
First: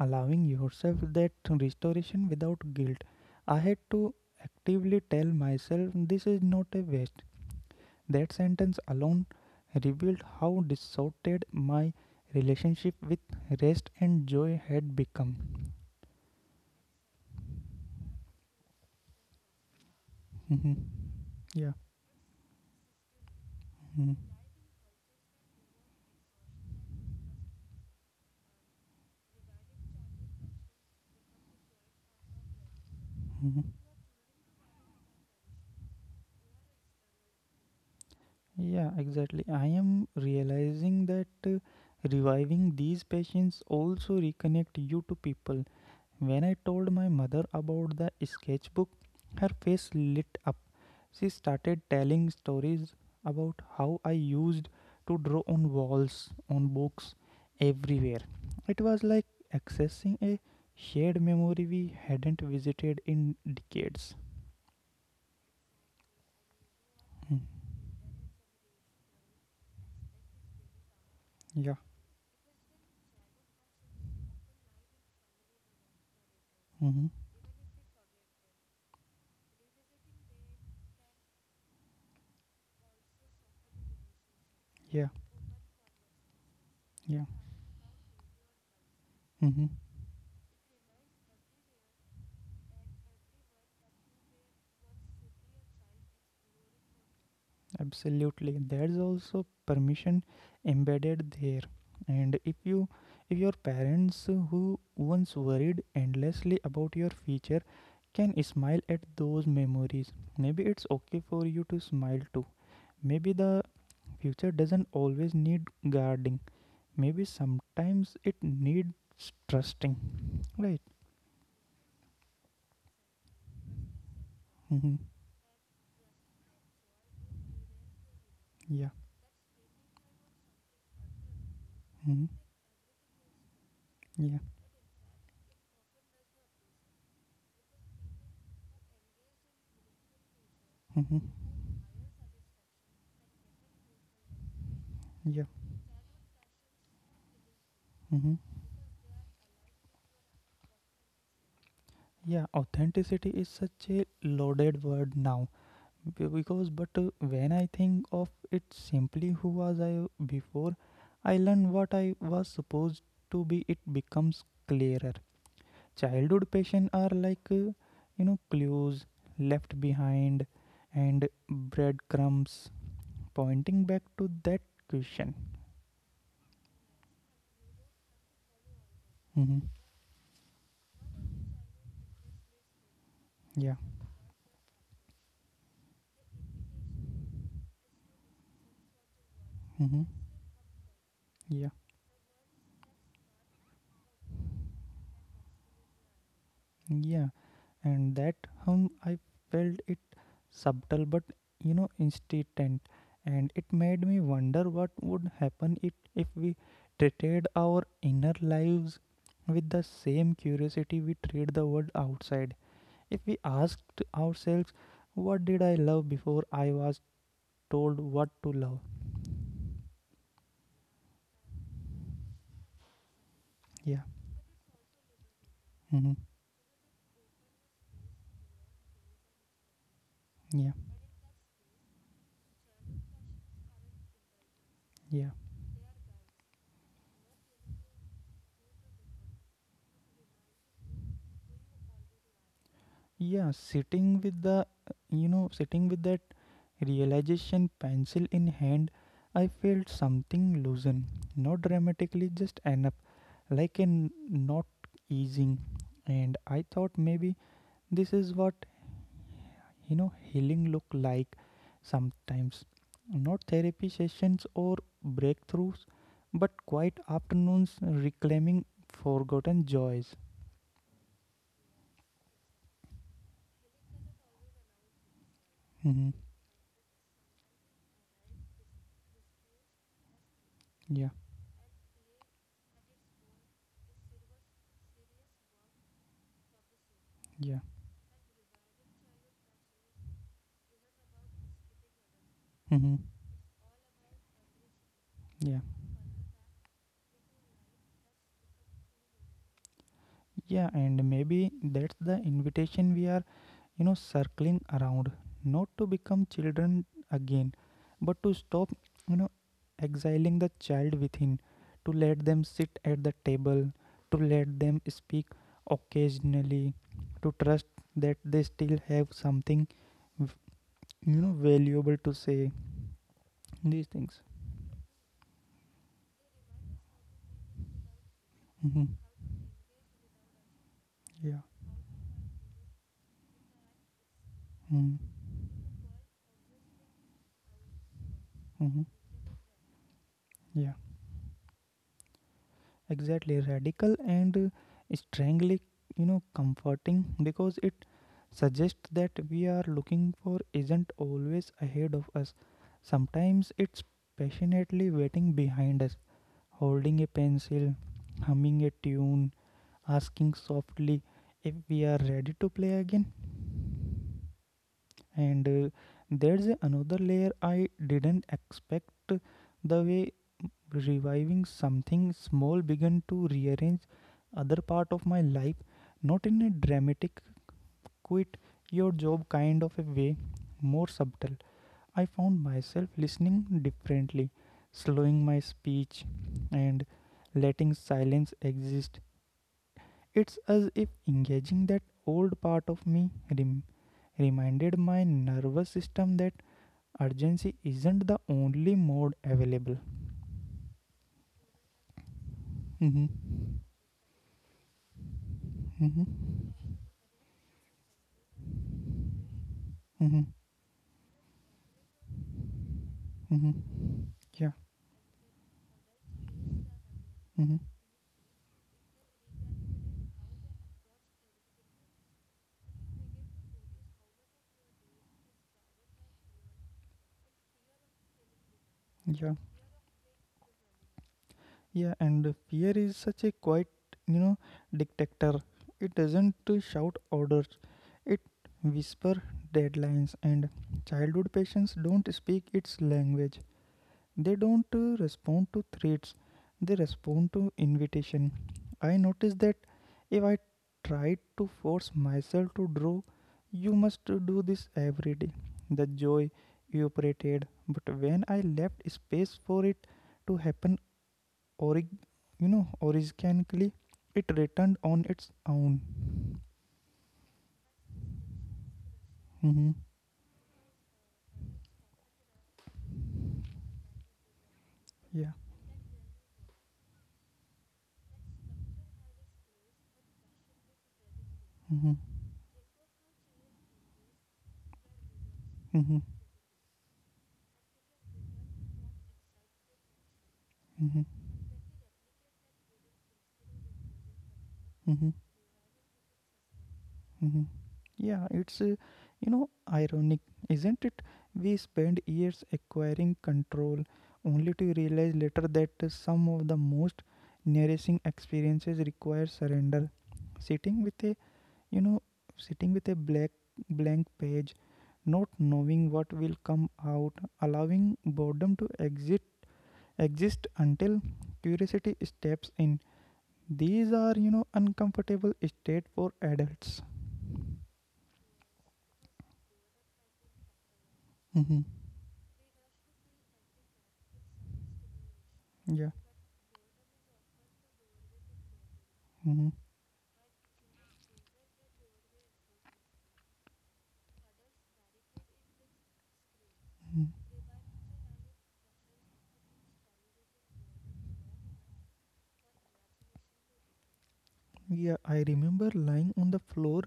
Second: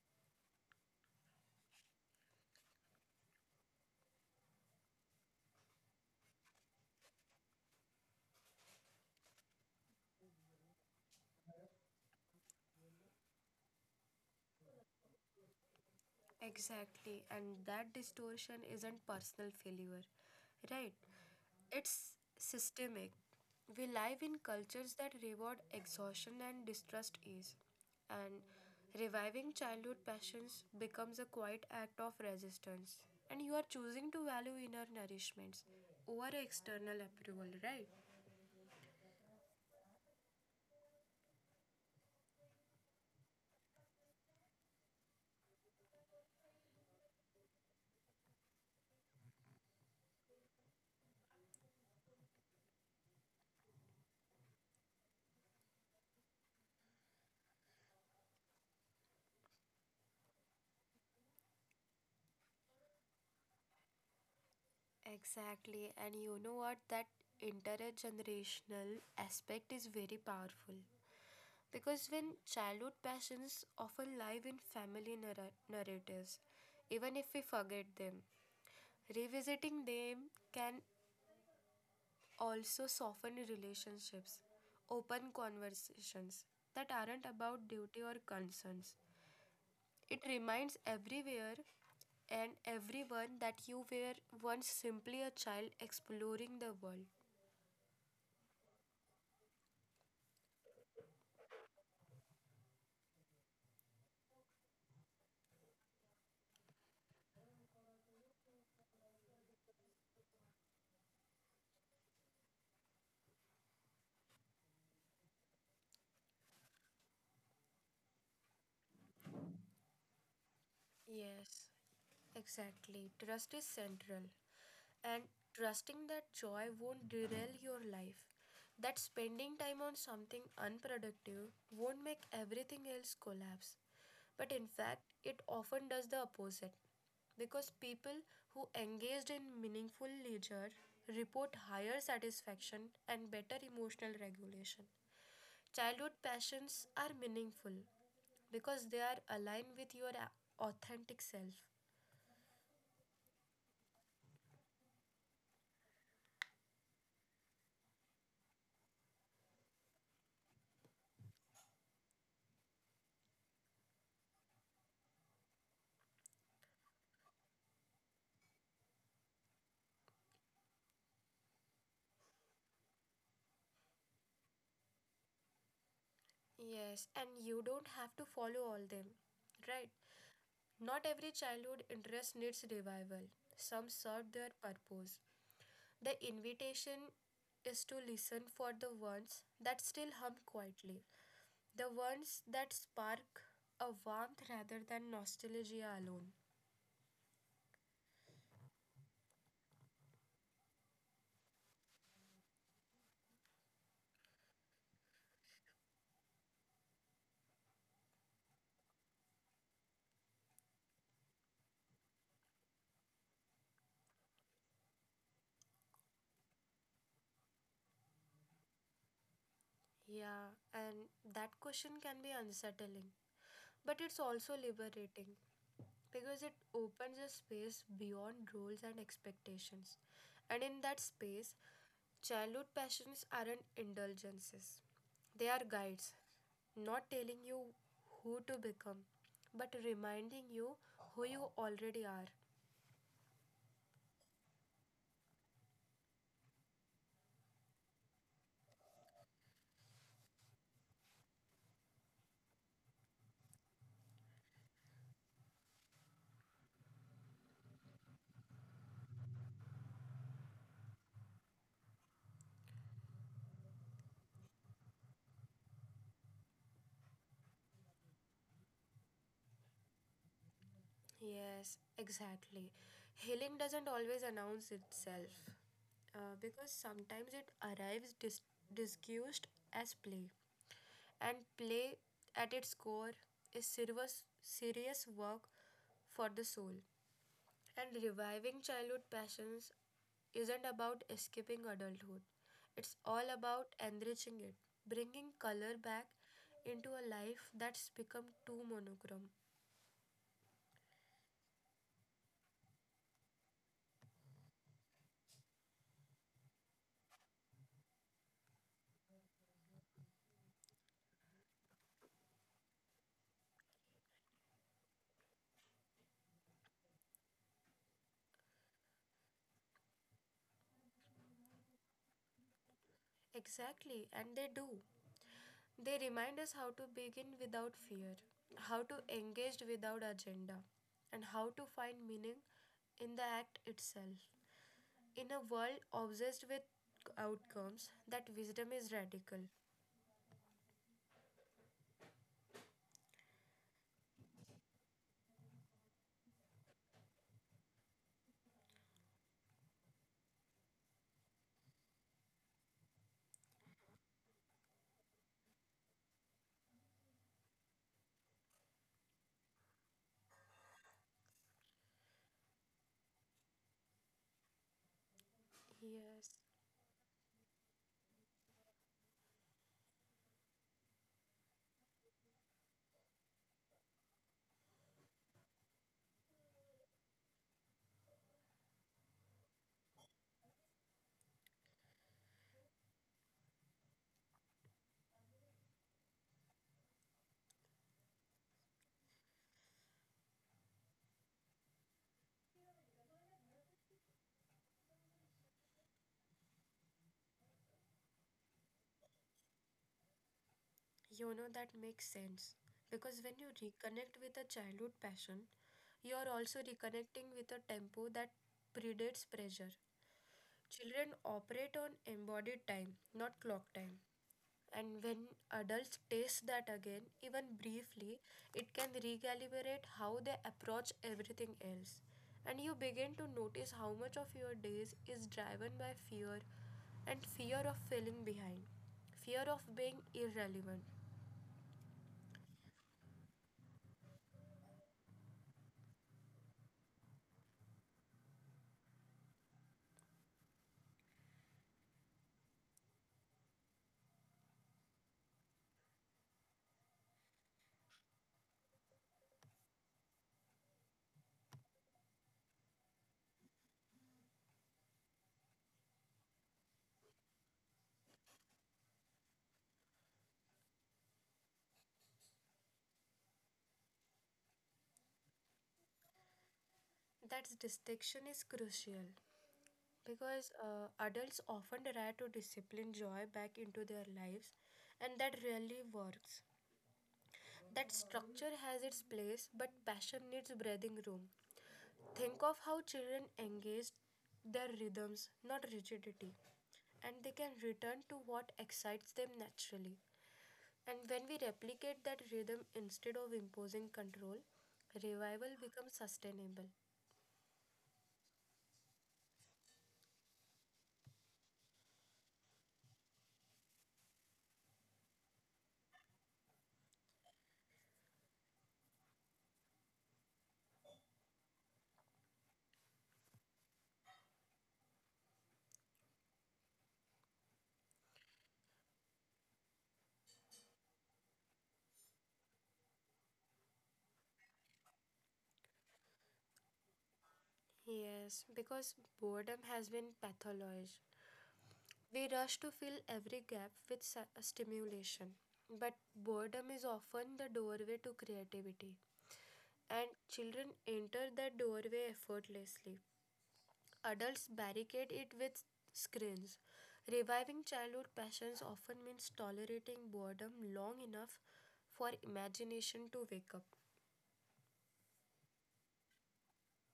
Speaker 1: allowing yourself that restoration without guilt. I had to actively tell myself this is not a waste. That sentence alone revealed how distorted my relationship with rest and joy had become.
Speaker 2: Exactly, and that distortion isn't personal failure,
Speaker 1: Mhm.
Speaker 2: right?
Speaker 1: Yeah.
Speaker 2: It's systemic. We
Speaker 1: Mhm.
Speaker 2: live in cultures that reward exhaustion and distrust ease, and reviving childhood passions becomes a quiet act of resistance. And you
Speaker 1: Mhm.
Speaker 2: are choosing to value inner nourishments over external approval, right?
Speaker 1: Yeah, exactly. I am realizing that reviving these passions also reconnect you to people. When I told my mother about the sketchbook, her face lit up. She started telling stories about how I used to draw on walls, on books, everywhere. It was like accessing a shared memory we hadn't visited in decades.
Speaker 2: Exactly, and you know what? That
Speaker 1: Hmm.
Speaker 2: intergenerational aspect is very powerful.
Speaker 1: Yeah.
Speaker 2: Because when childhood passions often live in family narratives,
Speaker 1: Hmm.
Speaker 2: even if we forget them, revisiting them can also soften relationships,
Speaker 1: Yeah.
Speaker 2: open conversations that
Speaker 1: Yeah.
Speaker 2: aren't about duty or concerns.
Speaker 1: Hmm.
Speaker 2: It reminds everywhere and everyone that you were once simply a child exploring the world.
Speaker 1: Absolutely, there's also permission embedded there. And if your parents who once worried endlessly about your future can smile at those memories, maybe it's okay for you to smile too. Maybe the future doesn't always need guarding. Maybe sometimes it needs trusting, right?
Speaker 2: Yes, exactly. Trust is central.
Speaker 1: Mm-hmm.
Speaker 2: And trusting that joy won't derail your life,
Speaker 1: Yeah.
Speaker 2: that spending time on something unproductive won't make
Speaker 1: Mm-hmm.
Speaker 2: everything else collapse.
Speaker 1: Yeah.
Speaker 2: But in fact, it often does the opposite. Because people who engaged in meaningful leisure
Speaker 1: Mm-hmm.
Speaker 2: report higher satisfaction and better emotional regulation.
Speaker 1: Yeah.
Speaker 2: Childhood passions are meaningful
Speaker 1: Mm-hmm.
Speaker 2: because they are aligned with your authentic self.
Speaker 1: Yeah, authenticity is such a loaded word now because but when I think of it simply, who was I before I learned what I was supposed to be, it becomes clearer. Childhood passion are like clues left behind and breadcrumbs pointing back to that question.
Speaker 2: Yes, and you don't have to follow all them,
Speaker 1: Mm-hmm.
Speaker 2: right? Not every childhood interest needs revival. Some
Speaker 1: Yeah.
Speaker 2: serve their purpose. The invitation is to listen for the ones that still
Speaker 1: Mm-hmm.
Speaker 2: hum quietly, the
Speaker 1: Yeah.
Speaker 2: ones that spark a warmth rather than nostalgia alone.
Speaker 1: Yeah, and that hum, I felt it subtle but instant, and it made me wonder what would happen if we treated our inner lives with the same curiosity we treat the world outside. If we asked ourselves, what did I love before I was told what to love?
Speaker 2: Yeah, and that question can be unsettling, but
Speaker 1: Yeah,
Speaker 2: it's also liberating
Speaker 1: mm-hmm.
Speaker 2: because it opens a space beyond roles and expectations. And
Speaker 1: Yeah,
Speaker 2: in that space, childhood passions aren't indulgences,
Speaker 1: yeah.
Speaker 2: they are guides, not telling you who to become, but reminding you who you already are.
Speaker 1: Yeah, sitting with the, you know, sitting with that realization, pencil in hand, I felt something loosen. Not dramatically, just enough, like an not easing. And I thought maybe this is what, healing look like sometimes. Not therapy sessions or breakthroughs, but quiet afternoons reclaiming forgotten joys.
Speaker 2: Yes, exactly. Healing doesn't always announce itself,
Speaker 1: Hmm.
Speaker 2: because sometimes it arrives disguised as play.
Speaker 1: Yeah,
Speaker 2: And play, at its core, is serious, serious work for the soul.
Speaker 1: yeah.
Speaker 2: And reviving childhood passions isn't about escaping adulthood,
Speaker 1: Hmm.
Speaker 2: it's all about enriching it, bringing
Speaker 1: Yeah.
Speaker 2: color back into a life that's become too monochrome.
Speaker 1: Yeah, and maybe that's the invitation we are, circling around. Not to become children again, but to stop, you know, exiling the child within, to let them sit at the table, to let them speak occasionally, to trust that they still have something, v- valuable to say. These
Speaker 2: Exactly,
Speaker 1: things.
Speaker 2: and they do. They remind us how to begin without fear, how
Speaker 1: Mm-hmm.
Speaker 2: to engage without agenda, and
Speaker 1: Yeah.
Speaker 2: how to find meaning in the act itself.
Speaker 1: Mm-hmm.
Speaker 2: In a world obsessed with outcomes, that wisdom
Speaker 1: Mm-hmm.
Speaker 2: is radical.
Speaker 1: Yeah. Exactly, radical and strangely comforting, because it suggests that we are looking for isn't always ahead of us. Sometimes it's passionately waiting behind us, holding a pencil, humming a tune, asking softly if we are ready to play again. And
Speaker 2: Yes,
Speaker 1: there's another layer I didn't expect, the way reviving something small began to rearrange other part of my life. Not in a dramatic quit your job kind of a way, more subtle. I found myself listening differently, slowing my speech, and letting silence exist. It's as if engaging that old part of me rem- reminded my nervous system that urgency isn't the only mode available.
Speaker 2: you know that makes sense.
Speaker 1: Mm-hmm.
Speaker 2: Because when you reconnect with a childhood passion, you are also
Speaker 1: Mm-hmm.
Speaker 2: reconnecting with a tempo that predates pressure.
Speaker 1: Mm-hmm.
Speaker 2: Children operate on embodied time, not clock
Speaker 1: Mm-hmm.
Speaker 2: time.
Speaker 1: Yeah.
Speaker 2: And when adults taste that again, even
Speaker 1: Mm-hmm.
Speaker 2: briefly, it can recalibrate how they approach everything else. And you begin to notice how much of your days is driven by fear and fear of falling behind, fear
Speaker 1: Yeah.
Speaker 2: of being irrelevant.
Speaker 1: Yeah. And fear is such a quiet, you know, dictator. It doesn't shout orders. It whisper deadlines. And childhood patients don't speak its language. They don't respond to threats, they respond to invitation. I noticed that if I tried to force myself to draw, you must do this every day. The joy evaporated, but when I left space for it to happen, orig- organically, it returned on its own.
Speaker 2: That distinction is crucial
Speaker 1: Mm-hmm.
Speaker 2: because adults often try to discipline joy back into their lives, and that
Speaker 1: Yeah.
Speaker 2: rarely works. That structure has its place, but passion needs breathing room.
Speaker 1: Mm-hmm.
Speaker 2: Think of how children engage their rhythms, not
Speaker 1: Mm-hmm.
Speaker 2: rigidity, and they can return to what excites them naturally. And
Speaker 1: Mm-hmm.
Speaker 2: when we replicate that rhythm instead of imposing control,
Speaker 1: Mm-hmm.
Speaker 2: revival becomes sustainable.
Speaker 1: Mhm. Yeah, it's, ironic, isn't it? We spend years acquiring control only to realize later that some of the most nourishing experiences require surrender. Sitting with a, you know, Sitting with a black blank page, not knowing what will come out, allowing boredom to exist until curiosity steps in. These are, uncomfortable state for adults.
Speaker 2: Yes, because boredom has been pathologized.
Speaker 1: Mhm.
Speaker 2: We rush to fill every gap with stimulation, but
Speaker 1: Yeah.
Speaker 2: boredom is often the doorway to creativity.
Speaker 1: Mhm.
Speaker 2: And children enter that doorway effortlessly. Adults barricade it with screens. Reviving childhood passions often means tolerating boredom long enough for imagination to wake up.
Speaker 1: Yeah, I remember lying on the floor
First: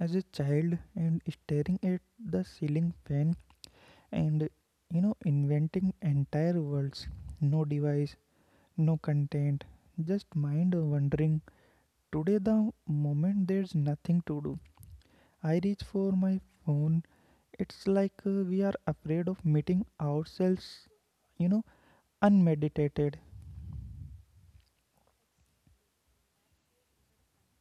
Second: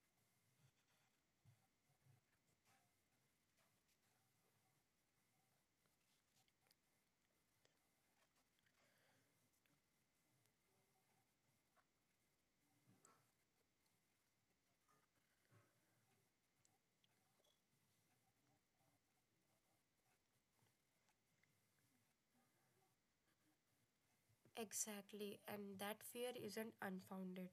Speaker 1: as a child and staring at the ceiling fan and inventing entire worlds. No device, no content, just mind wandering. Today the moment there's nothing to do, I reach for my phone. It's like we are afraid of meeting ourselves, you know, unmeditated.
Speaker 2: Exactly, and that fear isn't unfounded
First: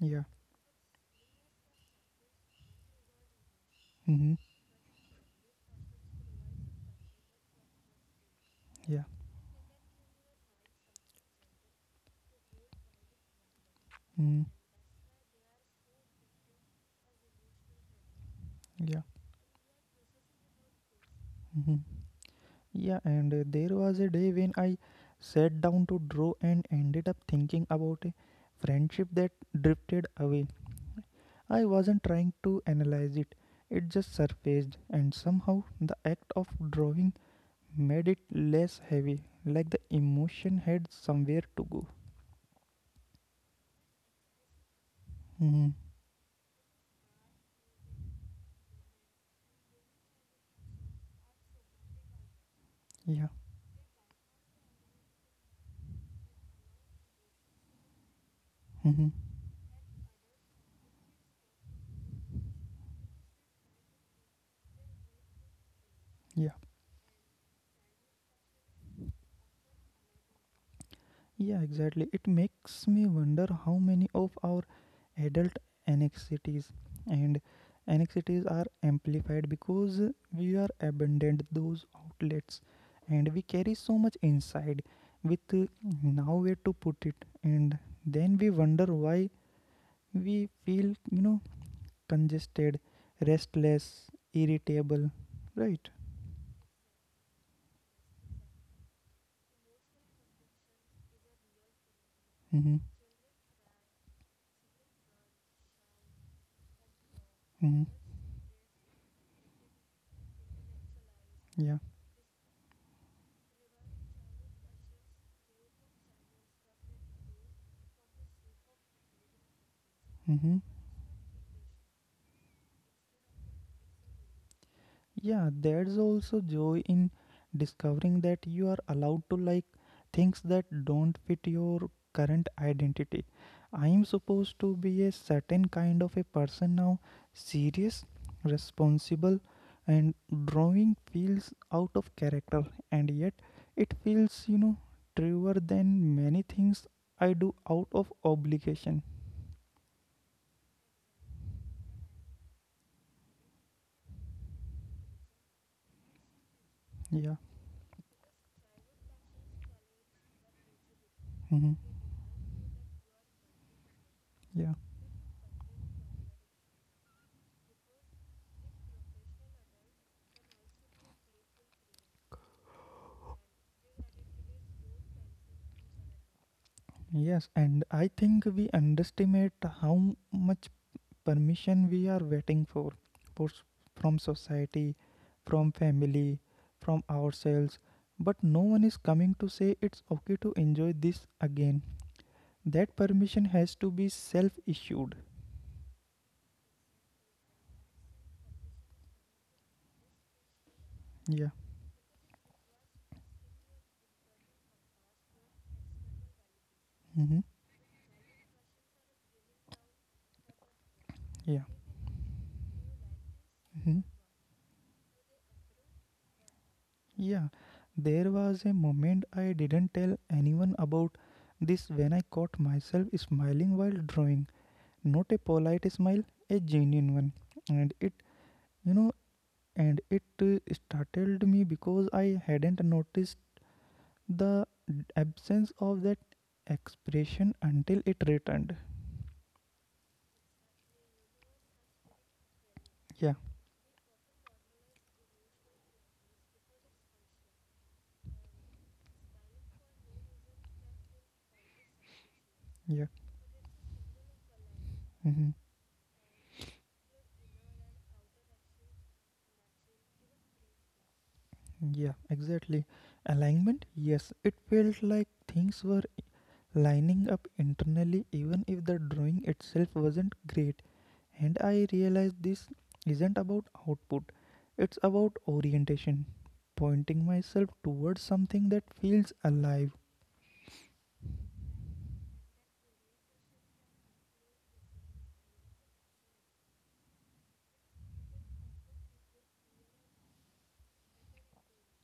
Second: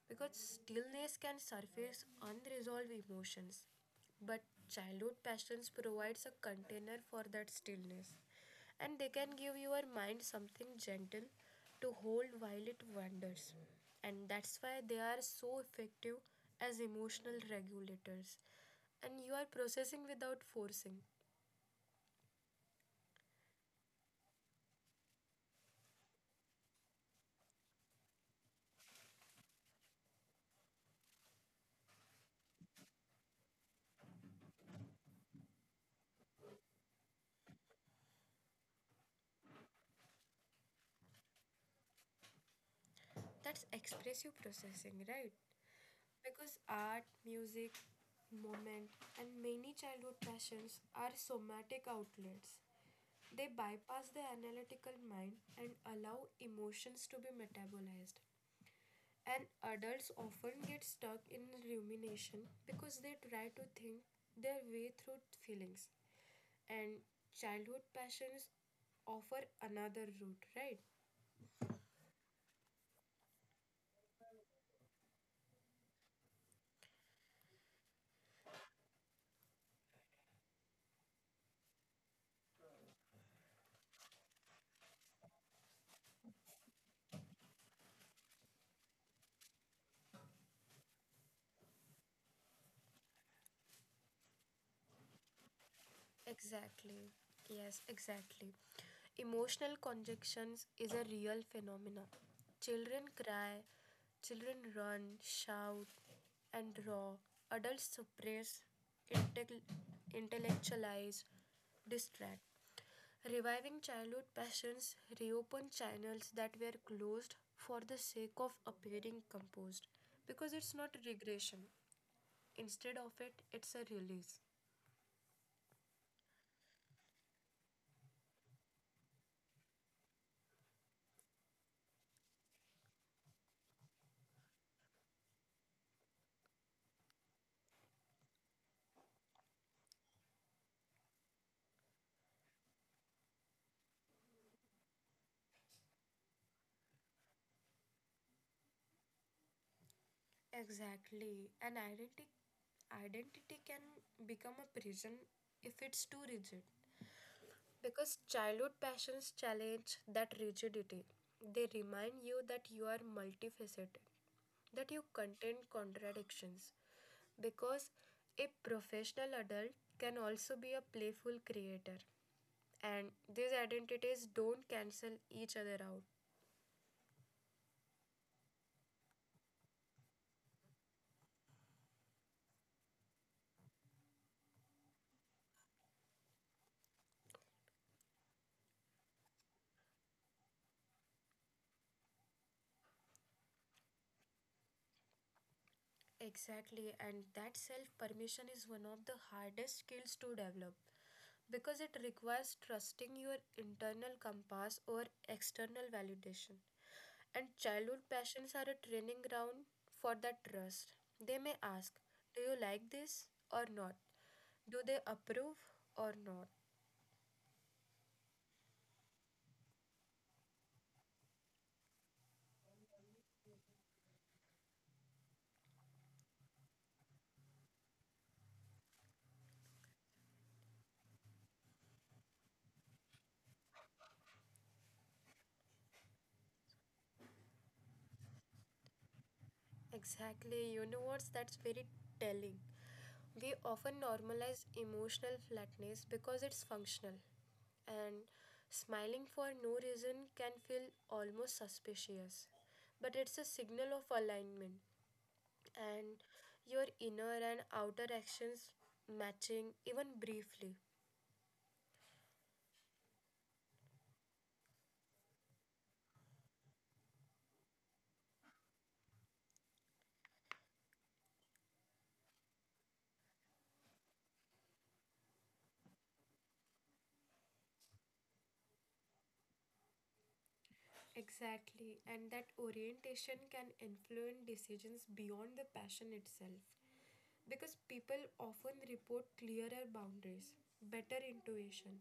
Speaker 1: Yeah.
Speaker 2: because stillness can surface unresolved emotions.
Speaker 1: Mhm.
Speaker 2: But childhood passions provides a container for that stillness and
Speaker 1: Yeah.
Speaker 2: they can give your mind something gentle to hold while it wanders. And
Speaker 1: Mhm.
Speaker 2: that's why they are so effective as emotional regulators.
Speaker 1: Yeah.
Speaker 2: And you are processing without forcing.
Speaker 1: Mhm. Yeah, and there was a day when I sat down to draw and ended up thinking about a friendship that drifted away. I wasn't trying to analyze it, it just surfaced, and somehow the act of drawing made it less heavy, like the emotion had somewhere to go.
Speaker 2: That's expressive processing, right?
Speaker 1: Hmm.
Speaker 2: Because art, music, movement, and many childhood passions are somatic outlets.
Speaker 1: Yeah.
Speaker 2: They bypass the analytical mind and allow emotions to be metabolized.
Speaker 1: Hmm.
Speaker 2: And adults often get stuck in rumination because they try to think their way through feelings.
Speaker 1: Yeah.
Speaker 2: And childhood passions offer another route, right?
Speaker 1: Yeah, exactly. It makes me wonder how many of our adult anxieties and anxieties are amplified because we are abandoned those outlets, and we carry so much inside with nowhere to put it, and then we wonder why we feel congested, restless, irritable, right?
Speaker 2: Exactly. Yes, exactly. Emotional conjunctions is a real phenomenon.
Speaker 1: Mm-hmm.
Speaker 2: Children cry, children run, shout, and roar. Adults
Speaker 1: Mm-hmm.
Speaker 2: suppress, intell- intellectualize,
Speaker 1: Yeah.
Speaker 2: distract. Reviving childhood passions reopen channels that were closed for the sake of appearing composed because
Speaker 1: Mm-hmm.
Speaker 2: it's not regression. Instead of it, it's a release.
Speaker 1: Yeah, there's also joy in discovering that you are allowed to like things that don't fit your current identity. I am supposed to be a certain kind of a person now, serious, responsible, and drawing feels out of character, and yet it feels, truer than many things I do out of obligation.
Speaker 2: Exactly. An identity can become a prison if it's too rigid.
Speaker 1: Yeah.
Speaker 2: Because childhood passions challenge that rigidity. They
Speaker 1: Hmm.
Speaker 2: remind you that you are multifaceted,
Speaker 1: Yeah.
Speaker 2: that you contain contradictions. Because a professional adult can also be a playful creator, and these identities don't cancel each other out.
Speaker 1: Yes, and I think we underestimate how much permission we are waiting for from society, from family, from ourselves. But no one is coming to say it's okay to enjoy this again. That permission has to be self issued.
Speaker 2: Exactly, and that self permission is one of the hardest skills to develop
Speaker 1: Yeah.
Speaker 2: because it requires trusting your internal compass or external validation.
Speaker 1: Mm-hmm.
Speaker 2: And childhood passions are a training ground for that trust. They
Speaker 1: Yeah.
Speaker 2: may ask, do you like this or
Speaker 1: Mm-hmm.
Speaker 2: not? Do they approve or not?
Speaker 1: Yeah. There was a moment I didn't tell anyone about this when I caught myself smiling while drawing. Not a polite smile, a genuine one. And it, you know, and it startled me because I hadn't noticed the absence of that expression until it returned.
Speaker 2: Exactly. You know what's that's very telling.
Speaker 1: Yeah,
Speaker 2: We often normalize emotional flatness because it's functional. And smiling for no reason can feel almost suspicious.
Speaker 1: yeah.
Speaker 2: But it's a signal of alignment
Speaker 1: Hmm.
Speaker 2: and your inner and outer actions matching even briefly.
Speaker 1: Yeah, exactly. Alignment, yes, it felt like things were lining up internally, even if the drawing itself wasn't great. And I realized this isn't about output, it's about orientation, pointing myself towards something that feels alive.
Speaker 2: Exactly. And that orientation can influence decisions beyond the passion itself. Because people often report clearer boundaries, better intuition,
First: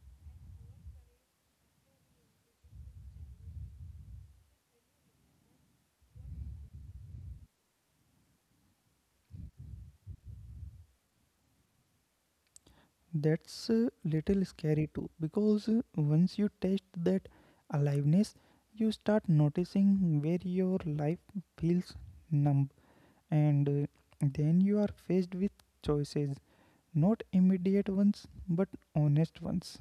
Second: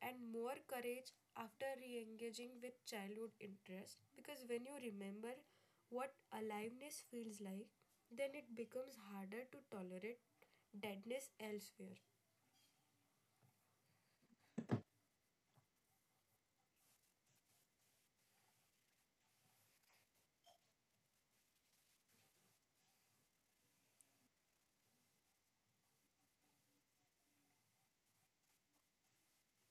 Speaker 2: and more courage after re engaging with childhood interests. Because when you remember what aliveness feels like, then it becomes harder to tolerate deadness elsewhere.
Speaker 1: That's a little scary too, because once you taste that aliveness, you start noticing where your life feels numb, and then you are faced with choices, not immediate ones but honest ones.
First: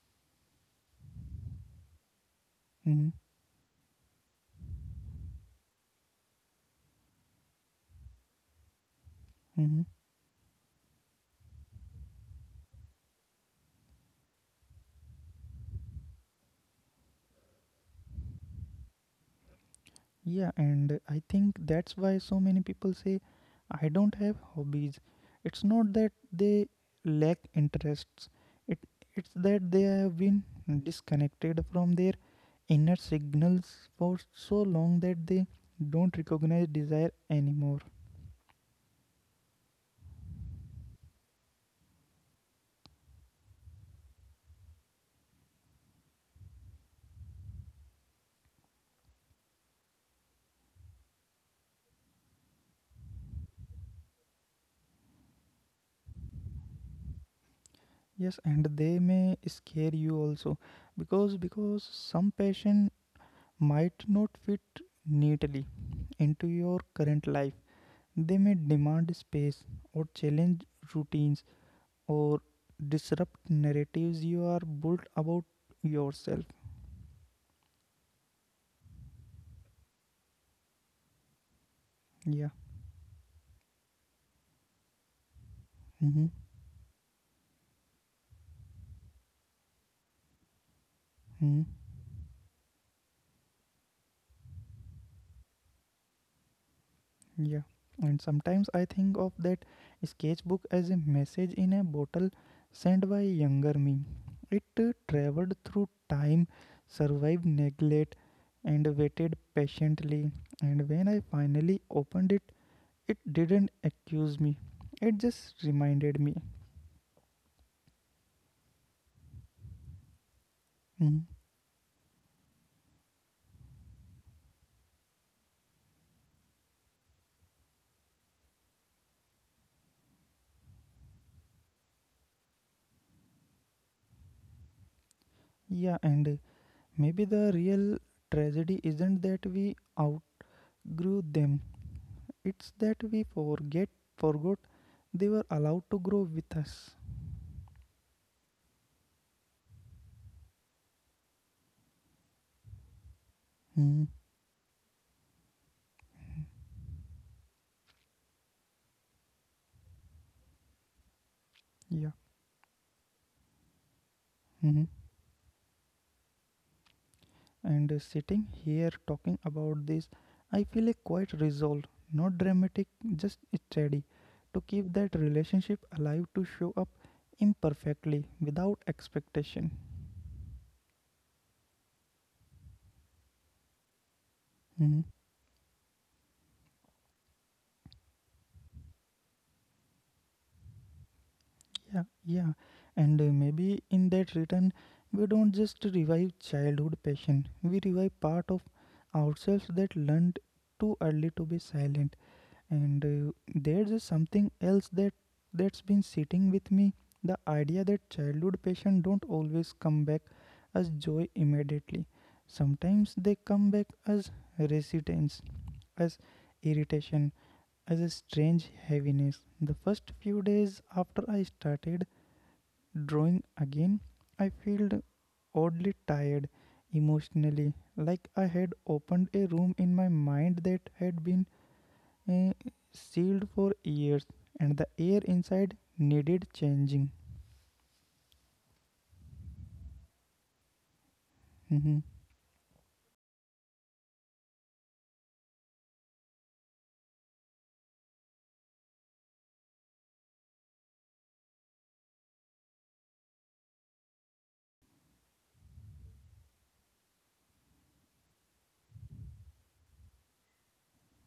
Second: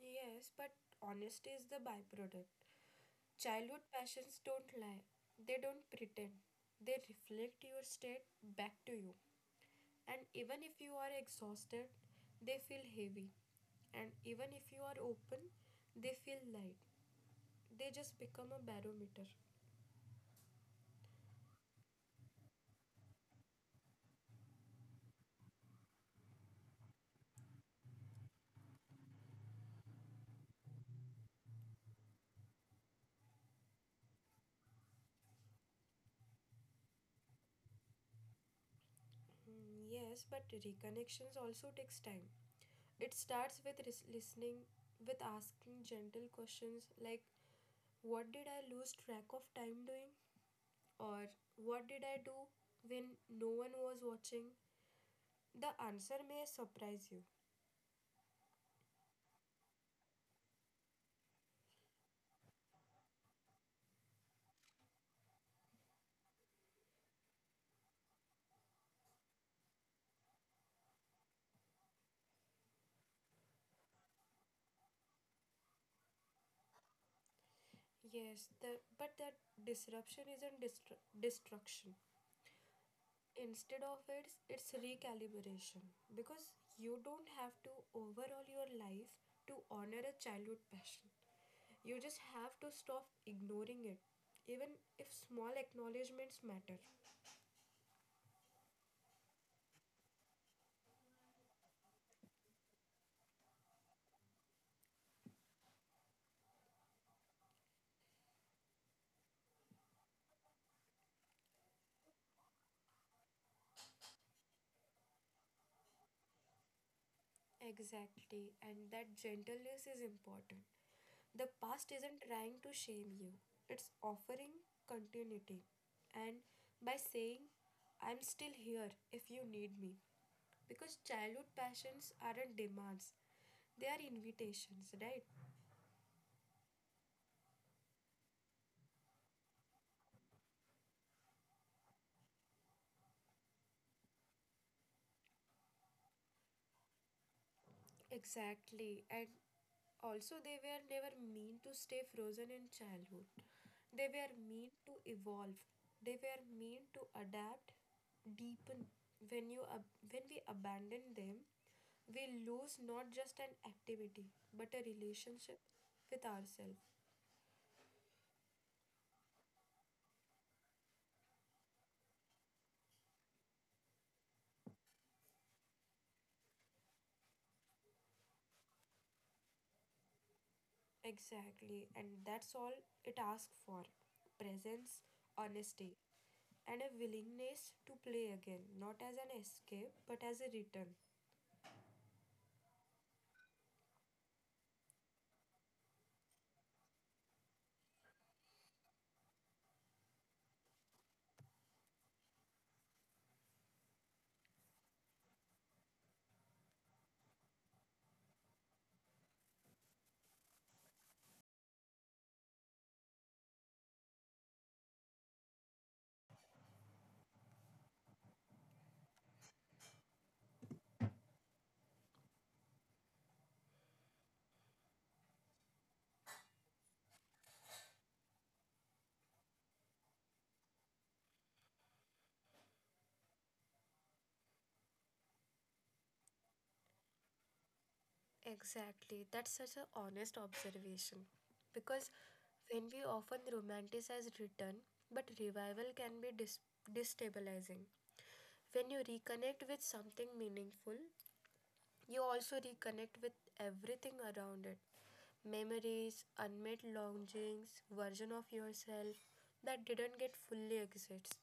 Speaker 2: Yes, but honesty is the byproduct.
Speaker 1: Mhm,
Speaker 2: Childhood passions don't lie, they don't pretend. They reflect your state back to you.
Speaker 1: mhm.
Speaker 2: And even if you are exhausted, they feel heavy. And even if you are open, they feel light. They just become a barometer.
Speaker 1: Yeah, and I think that's why so many people say, I don't have hobbies. It's not that they lack interests, it, it's that they have been disconnected from their inner signals for so long that they don't recognize desire anymore.
Speaker 2: Mm, yes, but reconnections also takes time. It starts with listening, with asking gentle questions like, what did I lose track of time doing? Or what did I do when no one was watching? The answer may surprise you.
Speaker 1: Yes, and they may scare you also, because some passion might not fit neatly into your current life. They may demand space or challenge routines or disrupt narratives you are built about yourself.
Speaker 2: Yes, the, but that disruption isn't destruction.
Speaker 1: Yeah.
Speaker 2: Instead of it, it's recalibration
Speaker 1: Mm-hmm.
Speaker 2: because you don't have to overhaul your life to honor a childhood passion.
Speaker 1: Hmm.
Speaker 2: You just have to stop ignoring it, even if small acknowledgements matter.
Speaker 1: Yeah. And sometimes I think of that sketchbook as a message in a bottle sent by younger me. It traveled through time, survived neglect, and waited patiently. And when I finally opened it, it didn't accuse me, it just reminded me.
Speaker 2: Exactly, and that gentleness is important.
Speaker 1: Mhm.
Speaker 2: The past isn't trying to shame you, it's offering continuity. And by saying, I'm still here if you need me. Because childhood passions aren't demands, they are invitations, right?
Speaker 1: Yeah, and maybe the real tragedy isn't that we outgrew them, it's that we forgot they were allowed to grow with us.
Speaker 2: Exactly. And also, they were never mean to stay frozen in childhood. They
Speaker 1: Mm,
Speaker 2: were mean to evolve. They were mean to adapt, deepen. When we abandon them,
Speaker 1: yeah.
Speaker 2: we lose not just an activity, but a
Speaker 1: Mhm.
Speaker 2: relationship with ourselves.
Speaker 1: And sitting here talking about this, I feel a quite resolve, not dramatic, just steady, to keep that relationship alive, to show up imperfectly without expectation.
Speaker 2: Exactly. And that's all it asks for presence,
Speaker 1: Mhm.
Speaker 2: honesty, and a willingness to play again, not as an escape, but as a return.
Speaker 1: Yeah, yeah. And maybe in that return, we don't just revive childhood passion, we revive part of ourselves that learned too early to be silent. And there's just something else that's been sitting with me, the idea that childhood passion don't always come back as joy immediately. Sometimes they come back as resistance, as irritation, as a strange heaviness. The first few days after I started drawing again, I felt oddly tired emotionally, like I had opened a room in my mind that had been uh, sealed for years, and the air inside needed changing.
Speaker 2: Exactly. That's such an honest observation. Because
Speaker 1: Mhm,
Speaker 2: when we often romanticize return, but revival can be destabilizing. When you reconnect with something meaningful, you also reconnect with everything around it memories, unmet longings, version of yourself that didn't get fully exist.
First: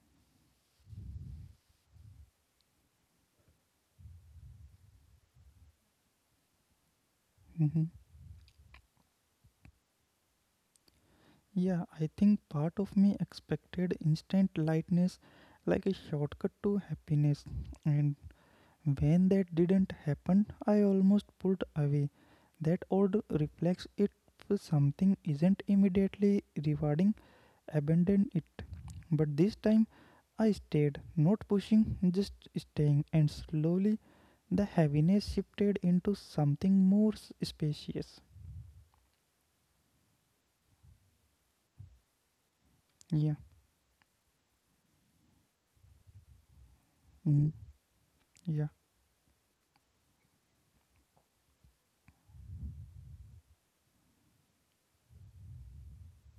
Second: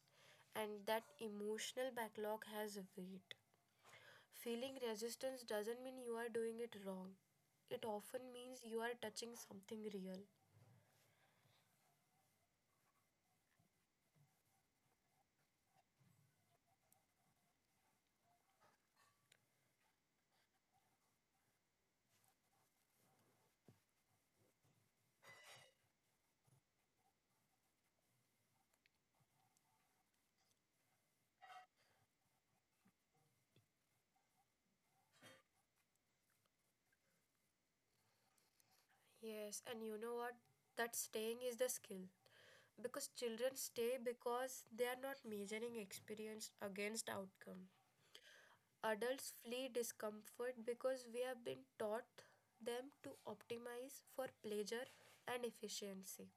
Speaker 2: And that emotional backlog has weight. Feeling resistance doesn't mean you are doing it wrong.
Speaker 1: mhm.
Speaker 2: It often means you are touching something real.
Speaker 1: Yeah, I think part of me expected instant lightness, like a shortcut to happiness, and when that didn't happen, I almost pulled away, that old reflex. If something isn't immediately rewarding, abandon it. But this time, I stayed, not pushing, just staying, and slowly the heaviness shifted into something more spacious.
Speaker 2: Yes, and you know what? That staying is the skill. Because
Speaker 1: Yeah,
Speaker 2: children stay because they are not measuring experience against
Speaker 1: mm,
Speaker 2: outcome.
Speaker 1: yeah.
Speaker 2: Adults flee discomfort because we have been taught them to optimize for pleasure and efficiency.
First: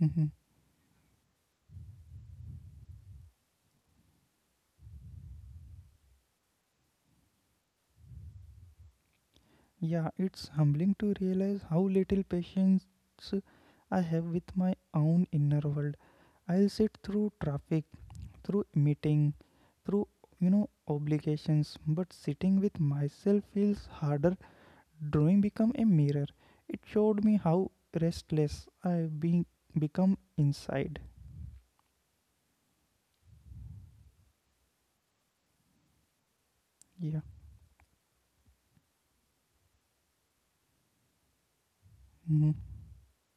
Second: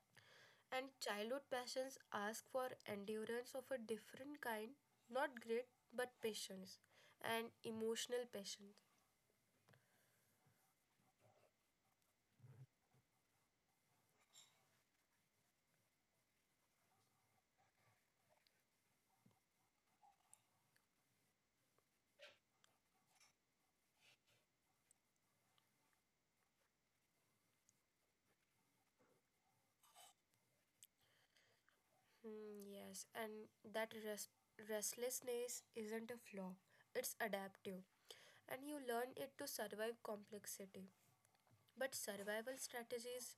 Speaker 1: Mhm.
Speaker 2: And childhood passions ask for endurance of a different kind, not grit, but patience and emotional patience.
Speaker 1: Yeah, it's humbling to realize how little patience I have with my own inner world. I'll sit through traffic, through meeting, through obligations, but sitting with myself feels harder. Drawing become a mirror. It showed me how restless I've been become inside.
Speaker 2: Hmm, yes, and that restlessness isn't a flaw, it's
Speaker 1: Yeah.
Speaker 2: adaptive. And you learn it to survive complexity. But survival
Speaker 1: Mhm.
Speaker 2: strategies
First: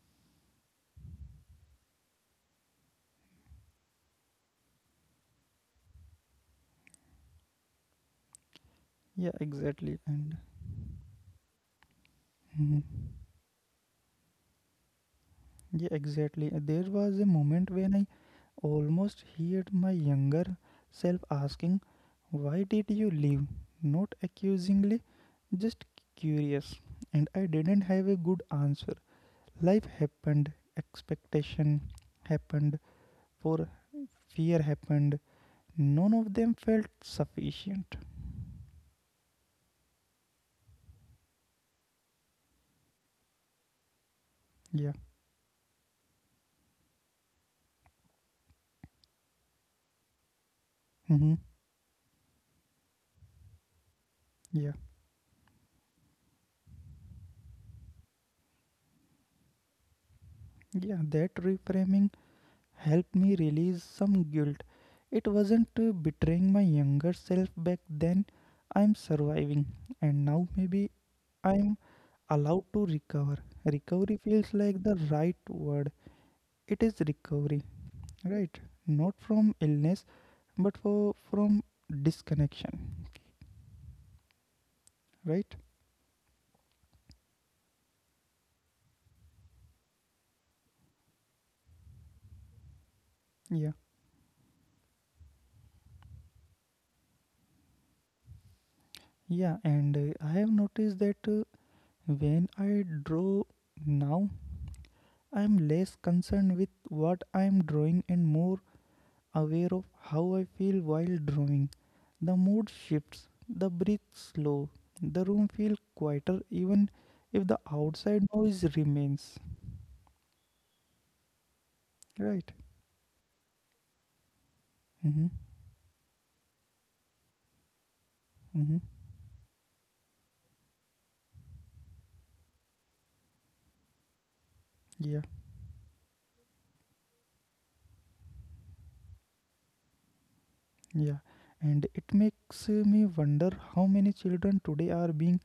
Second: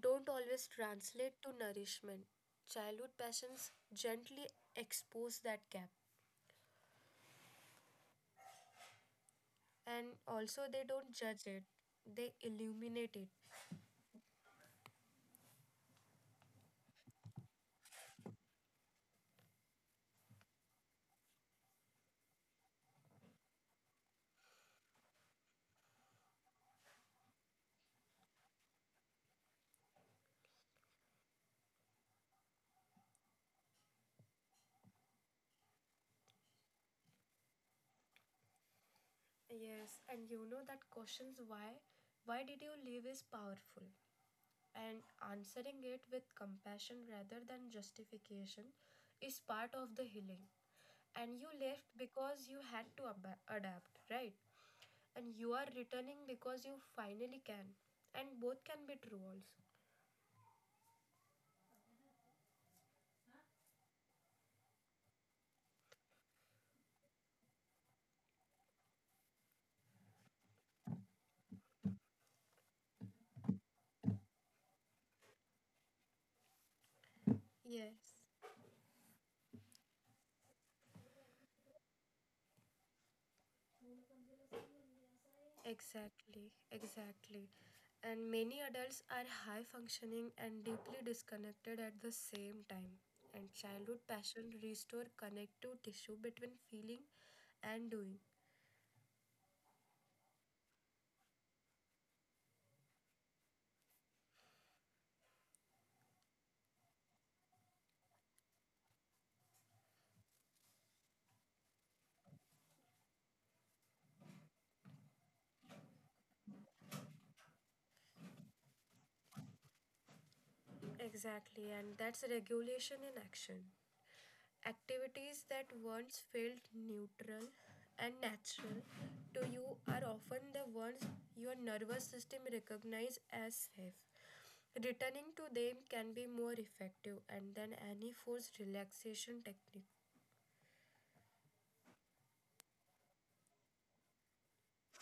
Speaker 2: don't always translate to nourishment. Childhood passions gently expose that gap,
Speaker 1: Yeah, exactly.
Speaker 2: and
Speaker 1: And.
Speaker 2: also they don't judge it, they
Speaker 1: Mhm.
Speaker 2: illuminate it.
Speaker 1: Yeah, exactly. There was a moment when I almost heard my younger self asking, why did you leave? Not accusingly, just curious. And I didn't have a good answer. Life happened, expectation happened, for fear happened. None of them felt sufficient.
Speaker 2: Yes, and you know that questions why did you leave is powerful
Speaker 1: Yeah.
Speaker 2: and answering it with compassion rather than justification is part of the healing.
Speaker 1: Mm-hmm.
Speaker 2: And you left because you had to adapt,
Speaker 1: Yeah.
Speaker 2: right? And you are returning because you finally can. And both can be true also.
Speaker 1: Yeah. That reframing helped me release some guilt. It wasn't betraying my younger self back then. I'm surviving, and now maybe I'm allowed to recover. Recovery feels like the right word. It is recovery,
Speaker 2: Yes.
Speaker 1: right? Not from illness, but for from disconnection, right?
Speaker 2: Exactly, exactly. And many adults are high functioning and deeply disconnected at the same time.
Speaker 1: Yeah,
Speaker 2: And childhood passion restore connective tissue between feeling and doing.
Speaker 1: yeah. And I have noticed that when I draw now, I'm less concerned with what I'm drawing and more aware of how I feel while drawing. The mood shifts, the breath slow, the room feels quieter even if the outside noise remains.
Speaker 2: Exactly, and
Speaker 1: Right?
Speaker 2: that's regulation in action.
Speaker 1: Mm-hmm.
Speaker 2: Activities that once felt neutral and
Speaker 1: Mm-hmm.
Speaker 2: natural to you are often the ones your nervous system recognizes as safe.
Speaker 1: Yeah,
Speaker 2: Returning to them can be more effective and than any forced relaxation technique.
Speaker 1: yeah. And it makes me wonder how many children today are being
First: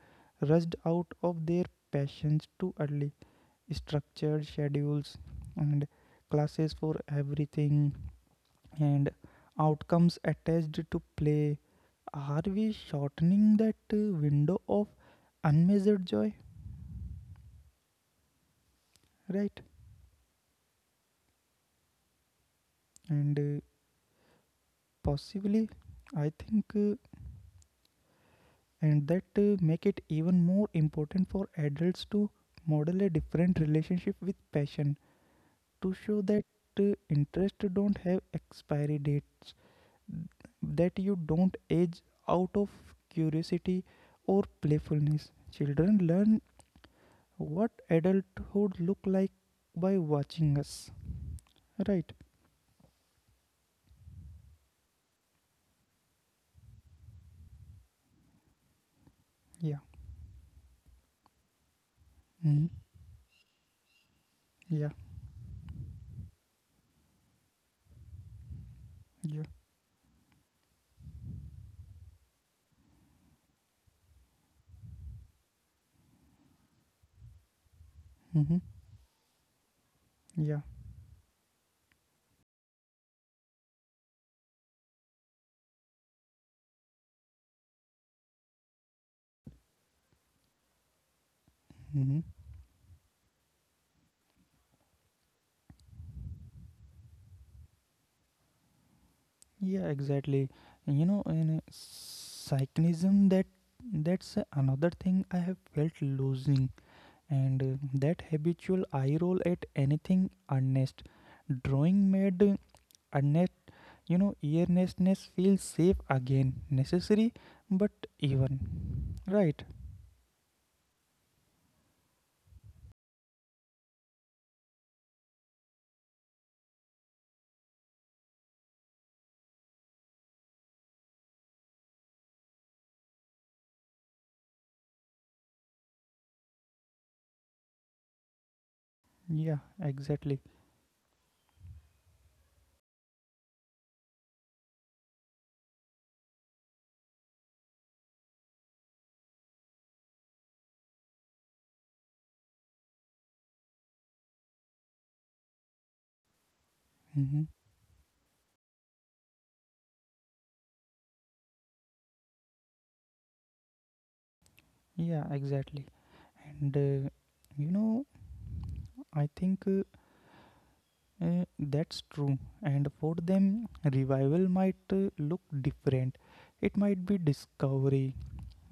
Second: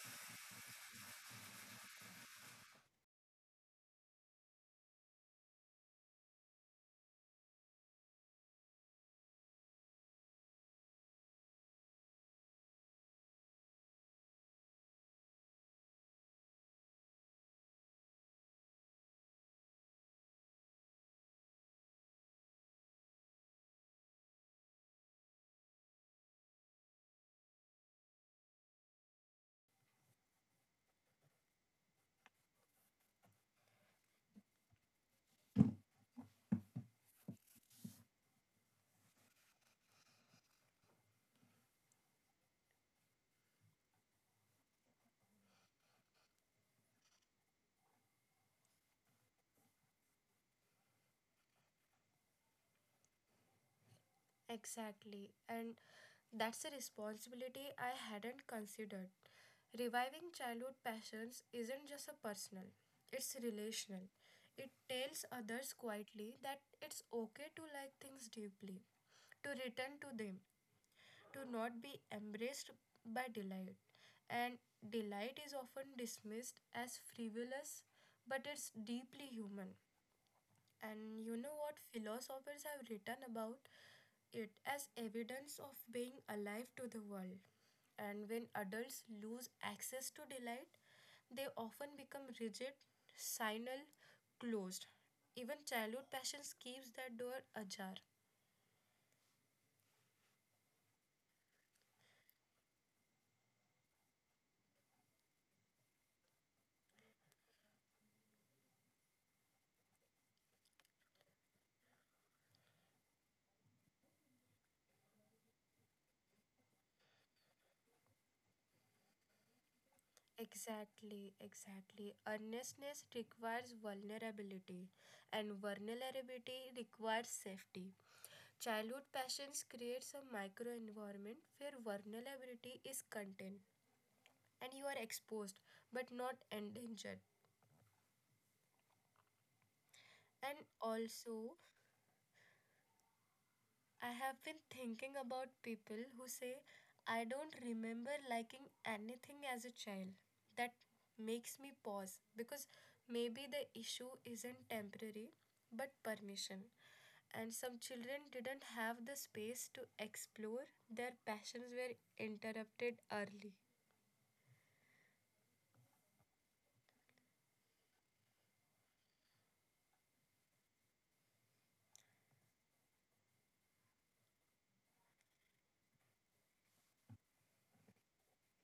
Speaker 1: rushed out of their passions too early. Structured schedules and classes for everything and outcomes attached to play. Are we shortening that window of unmeasured joy? Right? And possibly, I think, and that make it even more important for adults to model a different relationship with passion, to show that interest don't have expiry date, that you don't age out of curiosity or playfulness. Children learn what adulthood look like by watching us, right?
Speaker 2: Exactly. And that's a responsibility I hadn't considered.
Speaker 1: Yeah.
Speaker 2: Reviving childhood passions isn't just a personal,
Speaker 1: Hmm.
Speaker 2: it's relational. It
Speaker 1: Yeah,
Speaker 2: tells others quietly that it's okay to like things deeply, to
Speaker 1: yeah.
Speaker 2: return to them, to not be embraced by delight. And delight is often dismissed as frivolous, but it's
Speaker 1: Hmm.
Speaker 2: deeply human.
Speaker 1: Yeah.
Speaker 2: And you know what? Philosophers have written about it as evidence of being alive to the world. And when adults lose access to delight, they often become
Speaker 1: Hmm.
Speaker 2: rigid, sinal, closed. Even childhood passions keeps that door ajar.
Speaker 1: Yeah, exactly. In a cynicism that's another thing I have felt losing, and that habitual eye roll at anything earnest. Drawing made earnest earnestness feels safe again, necessary but even, right?
Speaker 2: Exactly, exactly. Earnestness requires vulnerability, and vulnerability requires safety. Childhood passions creates a microenvironment where vulnerability is contained and you are exposed but not endangered.
Speaker 1: Yeah,
Speaker 2: And
Speaker 1: exactly.
Speaker 2: also, I have been thinking about people who say, I don't remember liking anything as a child. That makes me pause because maybe the issue isn't temporary but permission. And some
Speaker 1: Hmm.
Speaker 2: children didn't have the space to explore, their passions were interrupted early.
Speaker 1: Yeah, exactly. And you know, I think that's true. And for them, revival might look different. It might be discovery,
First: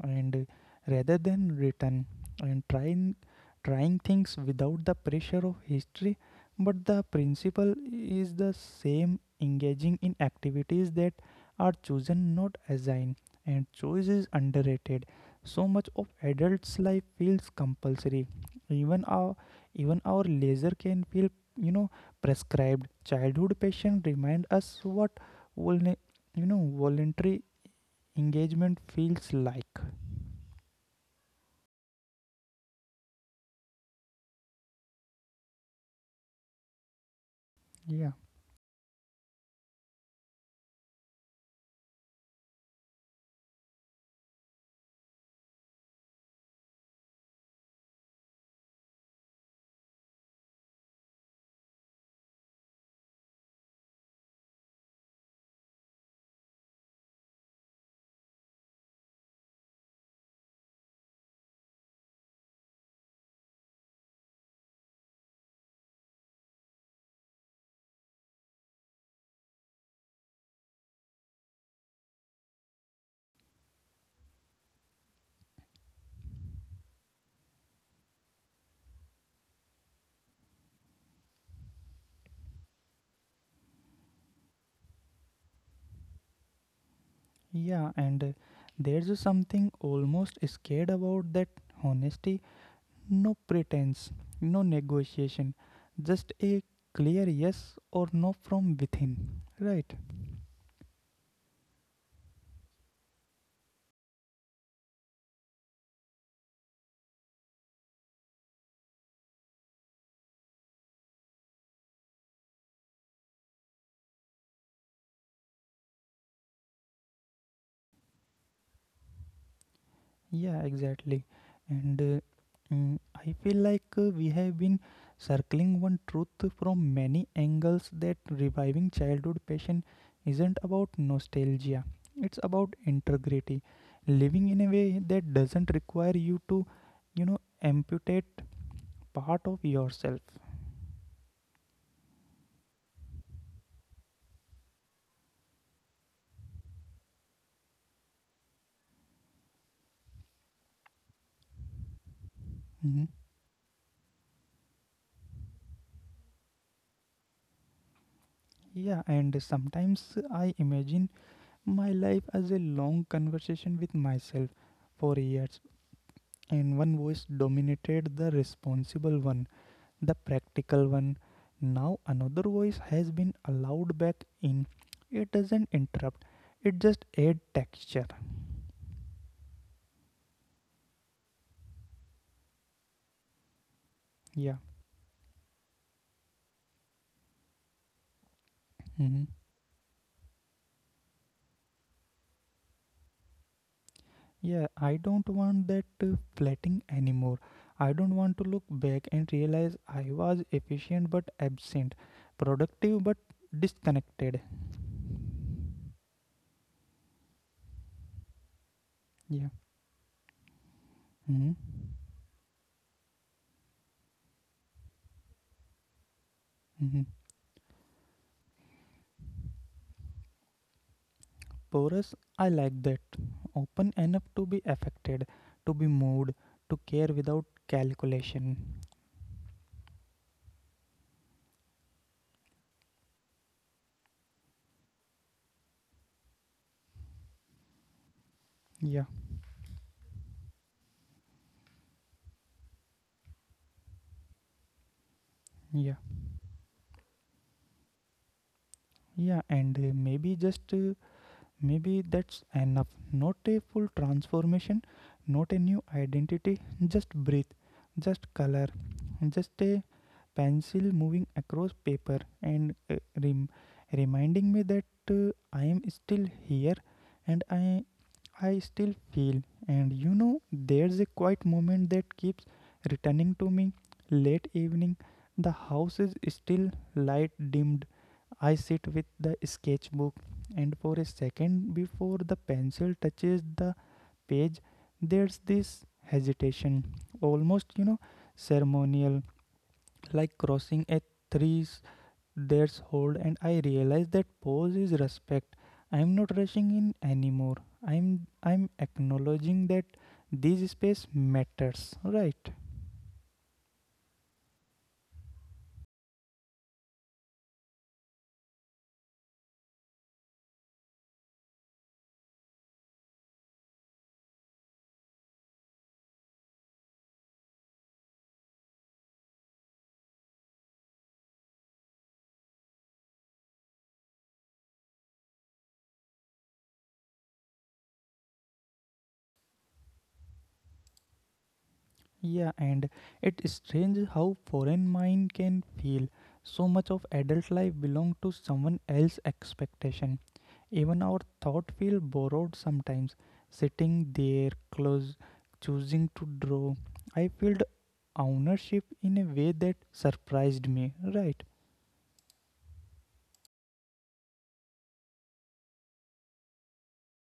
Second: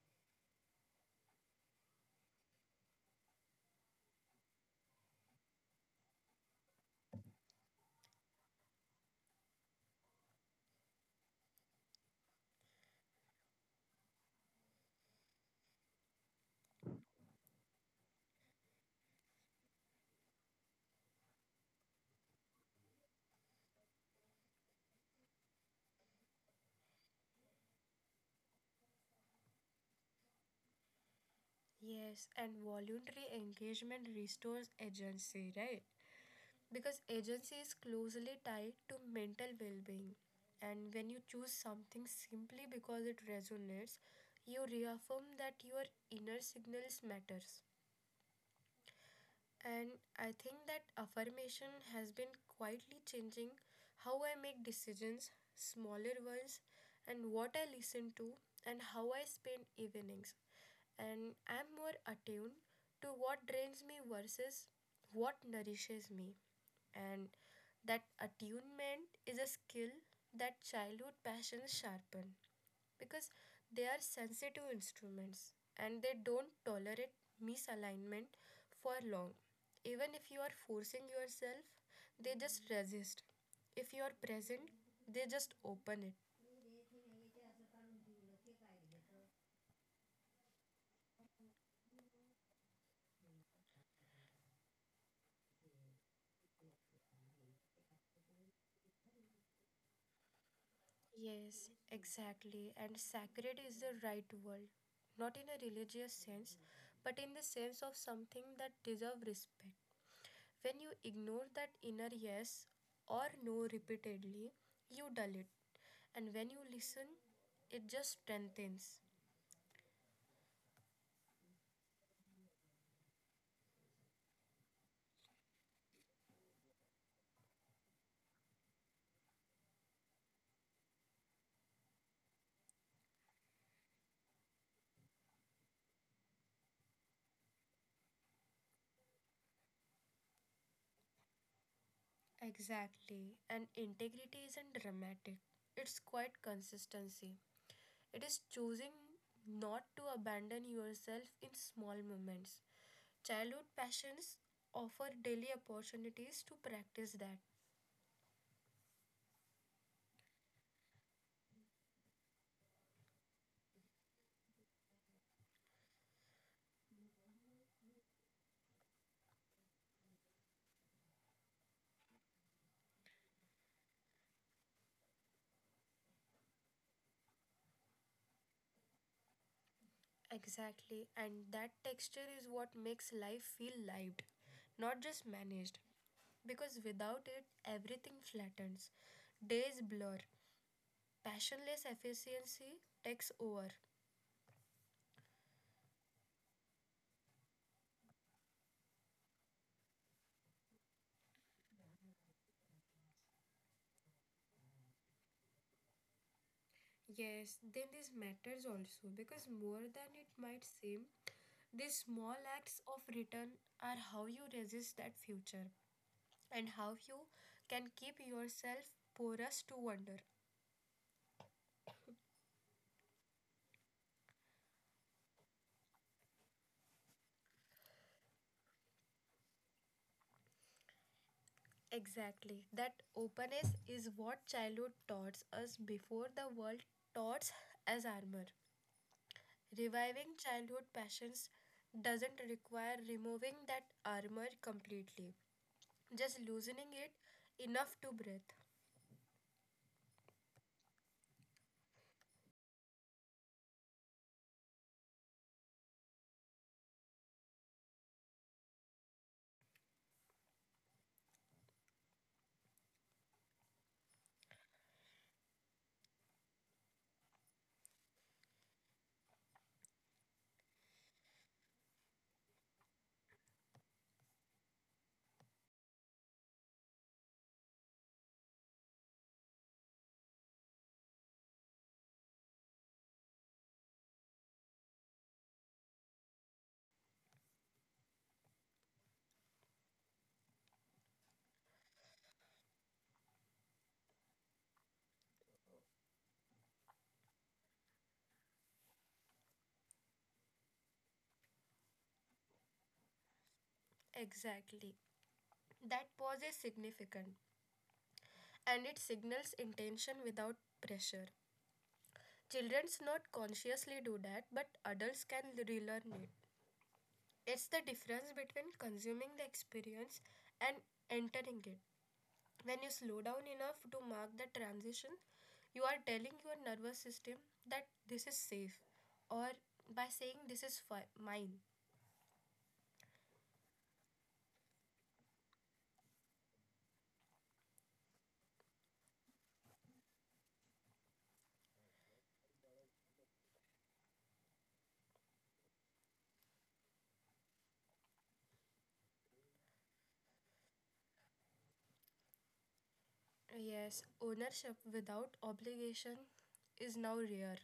Speaker 1: and rather than written and trying things without the pressure of history, but the principle is the same: engaging in activities that are chosen, not assigned. And choice is underrated. So much of adults life feels compulsory. even our Even our leisure can feel, you know prescribed. Childhood passion remind us what vulne- voluntary engagement feels like.
Speaker 2: Yes, and voluntary engagement restores agency, right? Because
Speaker 1: Yeah,
Speaker 2: agency is closely tied to mental well being. And when you choose something simply because it resonates, you reaffirm that your inner signals matters. And I think that affirmation has been quietly changing how I make decisions, smaller ones, and what I listen to, and how I spend evenings. And I'm more attuned to what drains me versus what nourishes me and that attunement is a skill that childhood passions sharpen because they are sensitive instruments and they don't tolerate misalignment for long even if you are forcing yourself they just resist if you are present they just open it.
Speaker 1: yeah, and there's a something almost scared about that honesty. No pretense, no negotiation, just a clear yes or no from within, right?
Speaker 2: Yes, exactly. And sacred is the right word, not in a religious sense, but in the sense of something that deserves respect. When you ignore that inner yes or no repeatedly, you dull it. And when you listen, it just strengthens.
Speaker 1: Yeah, exactly. And uh, I feel like we have been circling one truth from many angles: that reviving childhood passion isn't about nostalgia, it's about integrity. Living in a way that doesn't require you to, amputate part of yourself.
Speaker 2: Exactly. And integrity isn't dramatic, it's quite consistency. It is choosing not to abandon yourself in small moments.
Speaker 1: Mhm.
Speaker 2: Childhood passions offer daily opportunities to practice that.
Speaker 1: Yeah, and sometimes I imagine my life as a long conversation with myself for years, and one voice dominated: the responsible one, the practical one. Now another voice has been allowed back in. It doesn't interrupt, it just add texture.
Speaker 2: Exactly. And that texture is what makes life feel lived,
Speaker 1: Yeah.
Speaker 2: not just managed. Because without it, everything flattens.
Speaker 1: Mhm.
Speaker 2: Days blur. Passionless efficiency takes over.
Speaker 1: Yeah, I don't want that flatting anymore. I don't want to look back and realize I was efficient but absent, productive but disconnected.
Speaker 2: Yes, then this matters also because
Speaker 1: Yeah.
Speaker 2: more than it might seem,
Speaker 1: Mhm.
Speaker 2: these small acts of return are how you resist that future and how you
Speaker 1: Mhm.
Speaker 2: can keep yourself porous to wonder.
Speaker 1: Porous, I like that. Open enough to be affected, to be moved, to care without calculation.
Speaker 2: Exactly. That openness is what childhood taught us before the world taught us as armor.
Speaker 1: Yeah,
Speaker 2: Reviving childhood passions doesn't require removing that armor completely,
Speaker 1: yeah,
Speaker 2: just loosening it enough to breathe.
Speaker 1: yeah, and maybe just maybe that's enough. Not a full transformation, not a new identity, just breath, just color, just a pencil moving across paper, rem- reminding me that I am still here, and I still feel. And there's a quiet moment that keeps returning to me. Late evening, the house is still, light dimmed. I sit with the sketchbook, and for a second before the pencil touches the page, there's this hesitation, almost ceremonial, like crossing a three threshold. And I realize that pause is respect. I'm not rushing in anymore. I'm acknowledging that this space matters, right?
Speaker 2: Exactly. That pause is significant and it signals intention without pressure. Children's not consciously do that, but adults can relearn it. It's the difference between consuming the experience and entering it. When you slow down enough to mark the transition, you are telling your nervous system that this is safe, or by saying this is mine.
Speaker 1: Yeah, and it's strange how foreign mind can feel. So much of adult life belong to someone else's expectation. Even our thought feel borrowed sometimes. Sitting there, close, choosing to draw, I felt ownership in a way that surprised me. Right?
Speaker 2: Yes, ownership without obligation is now rare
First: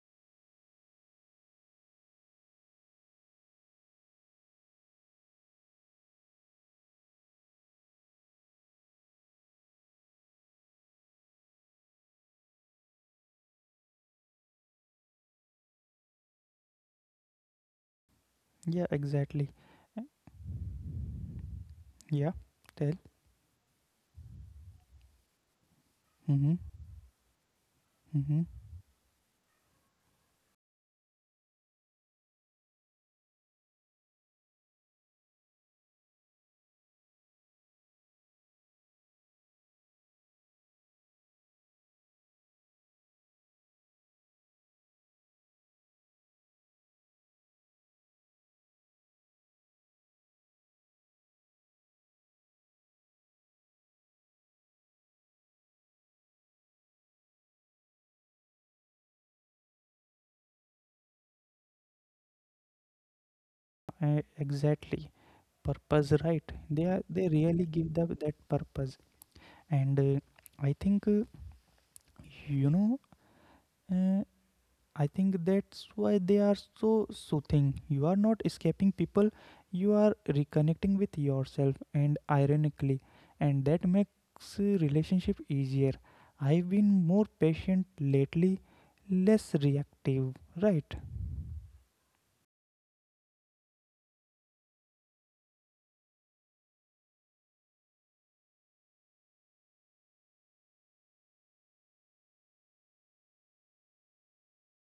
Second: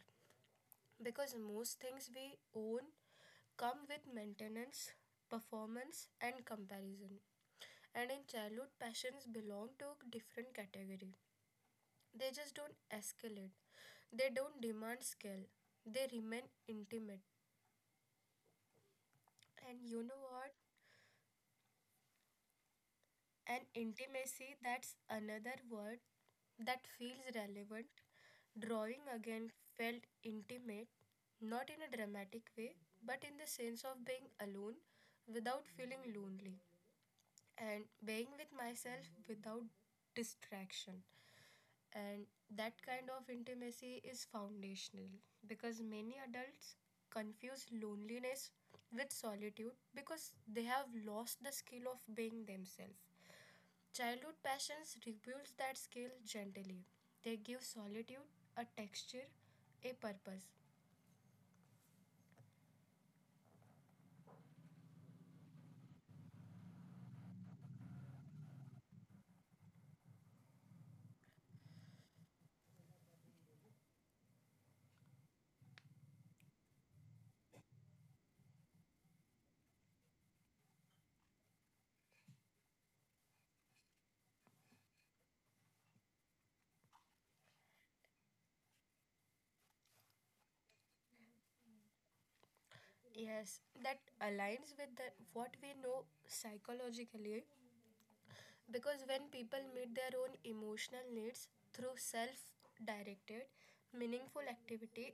Speaker 2: because most things we own come with maintenance, performance, and comparison. And in childhood, passions belong to a different category. They just don't escalate, they don't demand scale, they remain intimate.
Speaker 1: Yeah,
Speaker 2: And
Speaker 1: exactly.
Speaker 2: you know
Speaker 1: Uh,
Speaker 2: what?
Speaker 1: Yeah, tell.
Speaker 2: An intimacy, that's another word that
Speaker 1: Mm-hmm,
Speaker 2: feels relevant.
Speaker 1: mm-hmm.
Speaker 2: Drawing again felt intimate, not in a dramatic way, but in the sense of being alone without feeling lonely and being with myself without distraction. And that kind of intimacy is foundational because many adults confuse loneliness with solitude because they have lost the skill of being themselves. Childhood passions rebuilds that skill gently. They give solitude a texture, a purpose.
Speaker 1: Exactly. Purpose, right? They really give that purpose. And I think you know. Uh, I think that's why they are so soothing. You are not escaping people, you are reconnecting with yourself, and ironically, and that makes relationship easier. I've been more patient lately, less reactive, right?
Speaker 2: Yes, that aligns with the, what we know psychologically because when people meet their own emotional needs through self directed, meaningful activity,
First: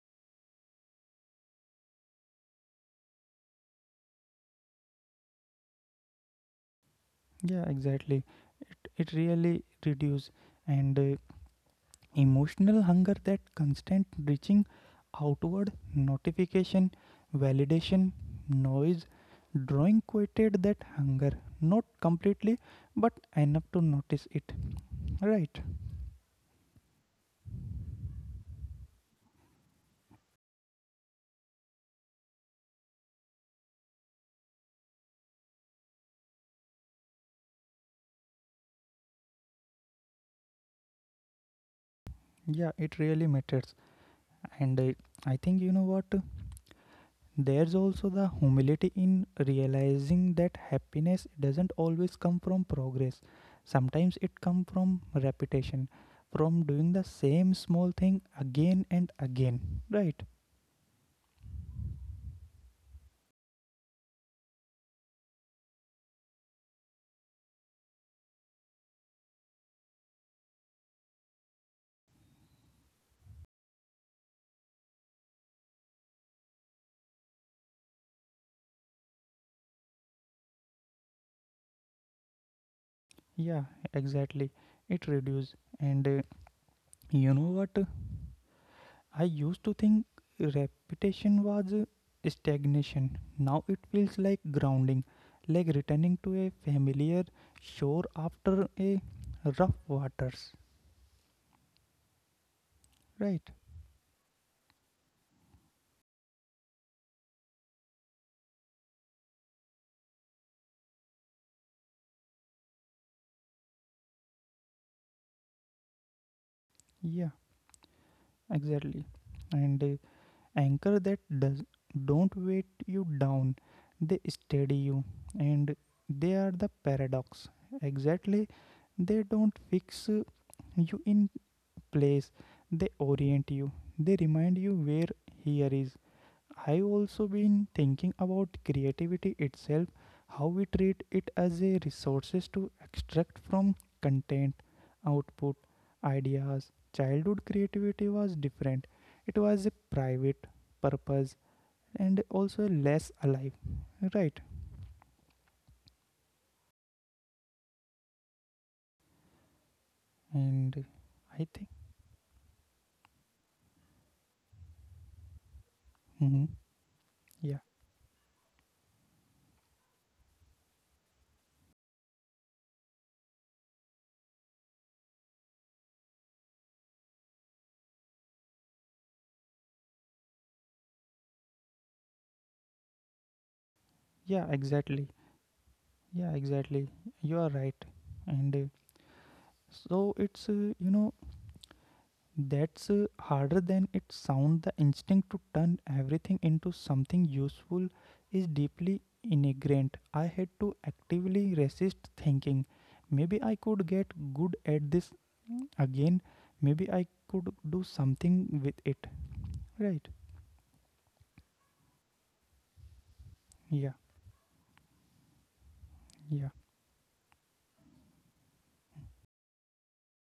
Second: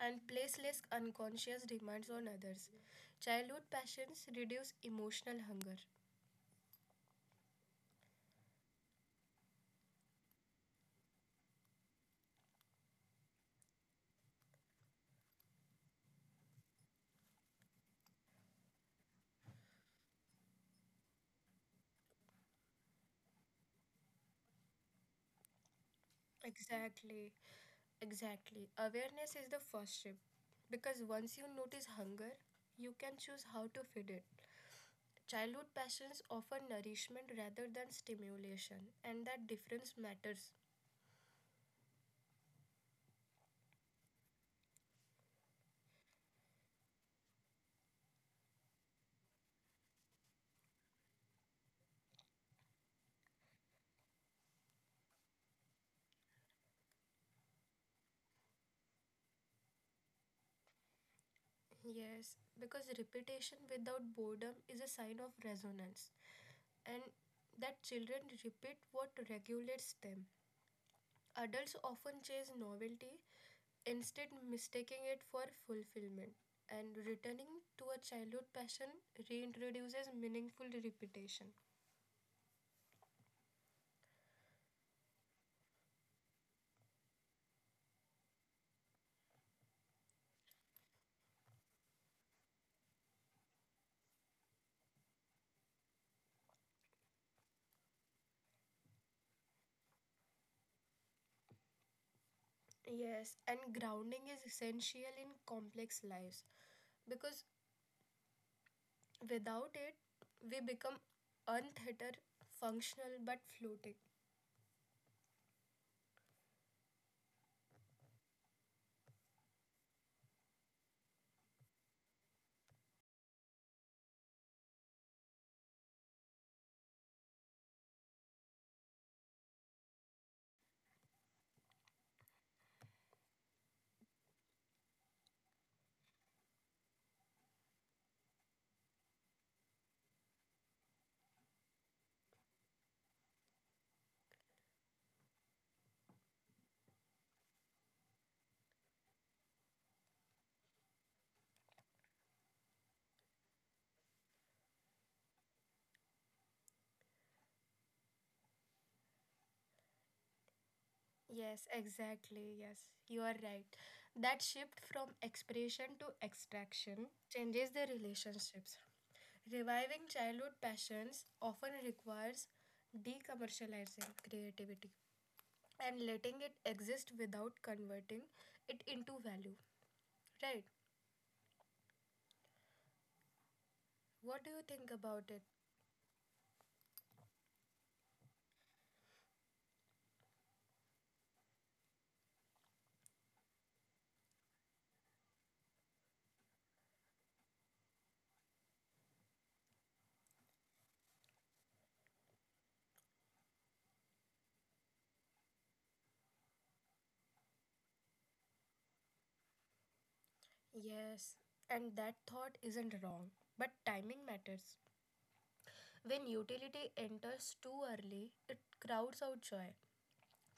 Speaker 2: and place less unconscious demands on others, childhood passions reduce emotional hunger.
Speaker 1: Yeah, exactly. It really reduce. And Emotional hunger, that constant reaching outward: notification, validation, noise. Drawing quieted that hunger, not completely, but enough to notice it. Right.
Speaker 2: Exactly, exactly. Awareness is the first step because once you notice hunger, you can choose how to feed it. Childhood passions offer nourishment rather than stimulation, and that difference matters.
Speaker 1: Yeah, it really matters. And I, I think, you know what? There's also the humility in realizing that happiness doesn't always come from progress. Sometimes it comes from repetition, from doing the same small thing again and again. Right?
Speaker 2: Yes, because repetition without boredom is a sign of resonance, and that children repeat what regulates them. Adults often chase novelty instead mistaking it for fulfillment. And returning to a childhood passion reintroduces meaningful repetition.
Speaker 1: Yeah, exactly. It reduces. And you know what? I used to think repetition was stagnation. Now it feels like grounding, like returning to a familiar shore after a rough waters. Right?
Speaker 2: Yes, and grounding is essential in complex lives because without it, we become untheater functional but floating.
Speaker 1: Yeah, exactly. And anchor that does don't weight you down; they steady you, and they are the paradox. Exactly, they don't fix you in place; they orient you. They remind you where here is. I've also been thinking about creativity itself, how we treat it as a resources to extract from: content, output, ideas. Childhood creativity was different. It was a private purpose, and also less alive, right? And I think,
Speaker 2: Yes, exactly. Yes, you are right. That shift from expression to
Speaker 1: hmm.
Speaker 2: extraction
Speaker 1: Yeah,
Speaker 2: changes the relationships. Reviving childhood passions often requires decommercializing creativity and letting it exist without converting it into value. Right. What do you
Speaker 1: yeah,
Speaker 2: think about it?
Speaker 1: exactly, yeah, exactly. You are right, and so it's you know that's harder than it sounds. The instinct to turn everything into something useful is deeply ingrained. I had to actively resist thinking, maybe I could get good at this again, maybe I could do something with it. Right?
Speaker 2: Yes, and that thought isn't wrong, but
Speaker 1: Yeah,
Speaker 2: timing matters. When
Speaker 1: yeah,
Speaker 2: utility enters too early, it crowds out joy.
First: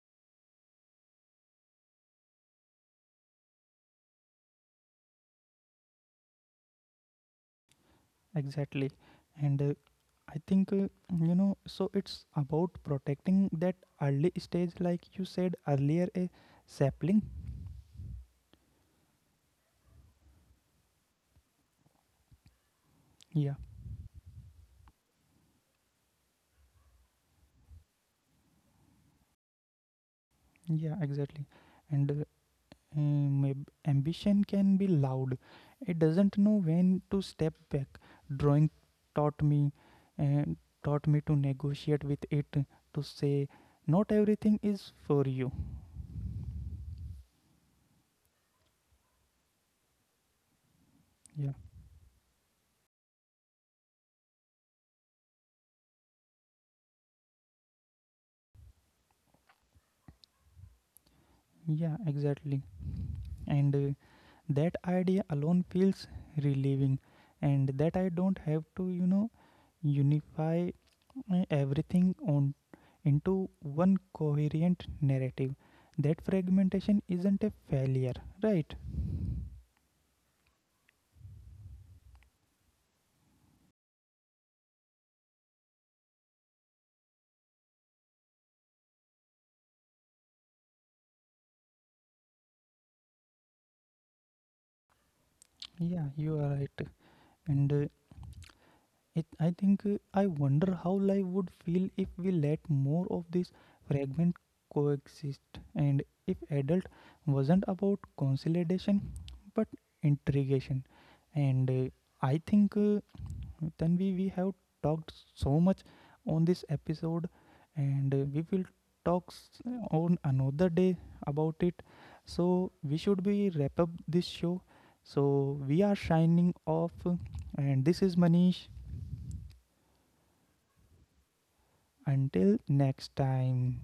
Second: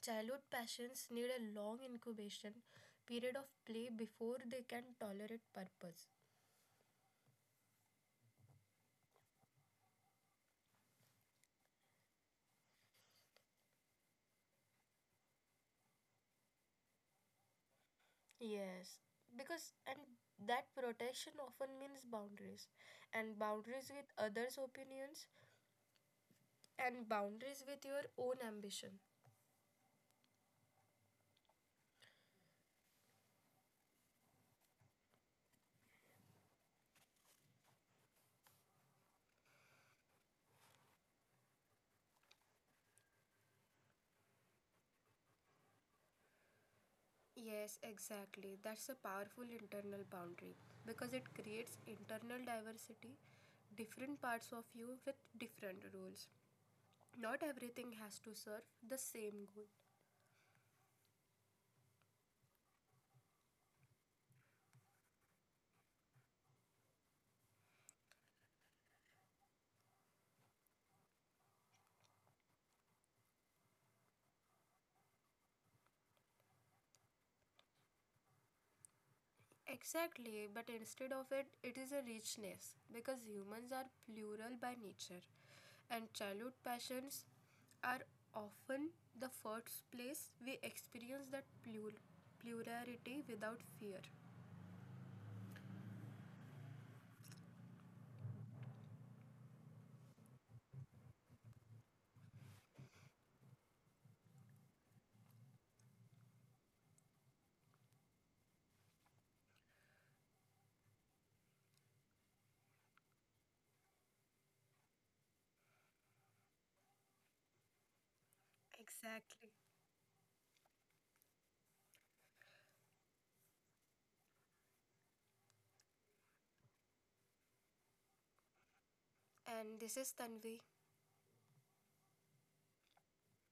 Speaker 2: Childhood passions need a long incubation period of play before they can tolerate purpose.
Speaker 1: exactly. And I think, so it's about protecting that early stage, like you said earlier, a sapling.
Speaker 2: Yes, because and that protection often means boundaries and
Speaker 1: Yeah,
Speaker 2: boundaries with others' opinions and boundaries with your own ambition.
Speaker 1: yeah, exactly. And uh, ambition can be loud. It doesn't know when to step back. Drawing taught me, and taught me to negotiate with it, to say not everything is for you.
Speaker 2: Yes, exactly. That's a powerful internal boundary because
Speaker 1: Yeah,
Speaker 2: it creates internal diversity, different parts of you with different roles. Not everything has to serve the same goal.
Speaker 1: yeah, exactly. And that idea alone feels relieving, and that I don't have to, unify everything on into one coherent narrative. That fragmentation isn't a failure, right?
Speaker 2: Exactly, but instead of it, it is a richness because humans are plural by nature, and childhood passions are often the first place we experience that plurality without fear.
Speaker 1: Yeah, you are right. And it I think I wonder how life would feel if we let more of this fragment coexist, and if adult wasn't about consolidation but intrigation. And I think Then we have talked so much on this episode, and we will talk s-
Speaker 2: Exactly.
Speaker 1: on another day about it so we should be wrap up this show. So we are shining off, and this is Manish.
Speaker 2: And this is Tanvi.
Speaker 1: Until next time.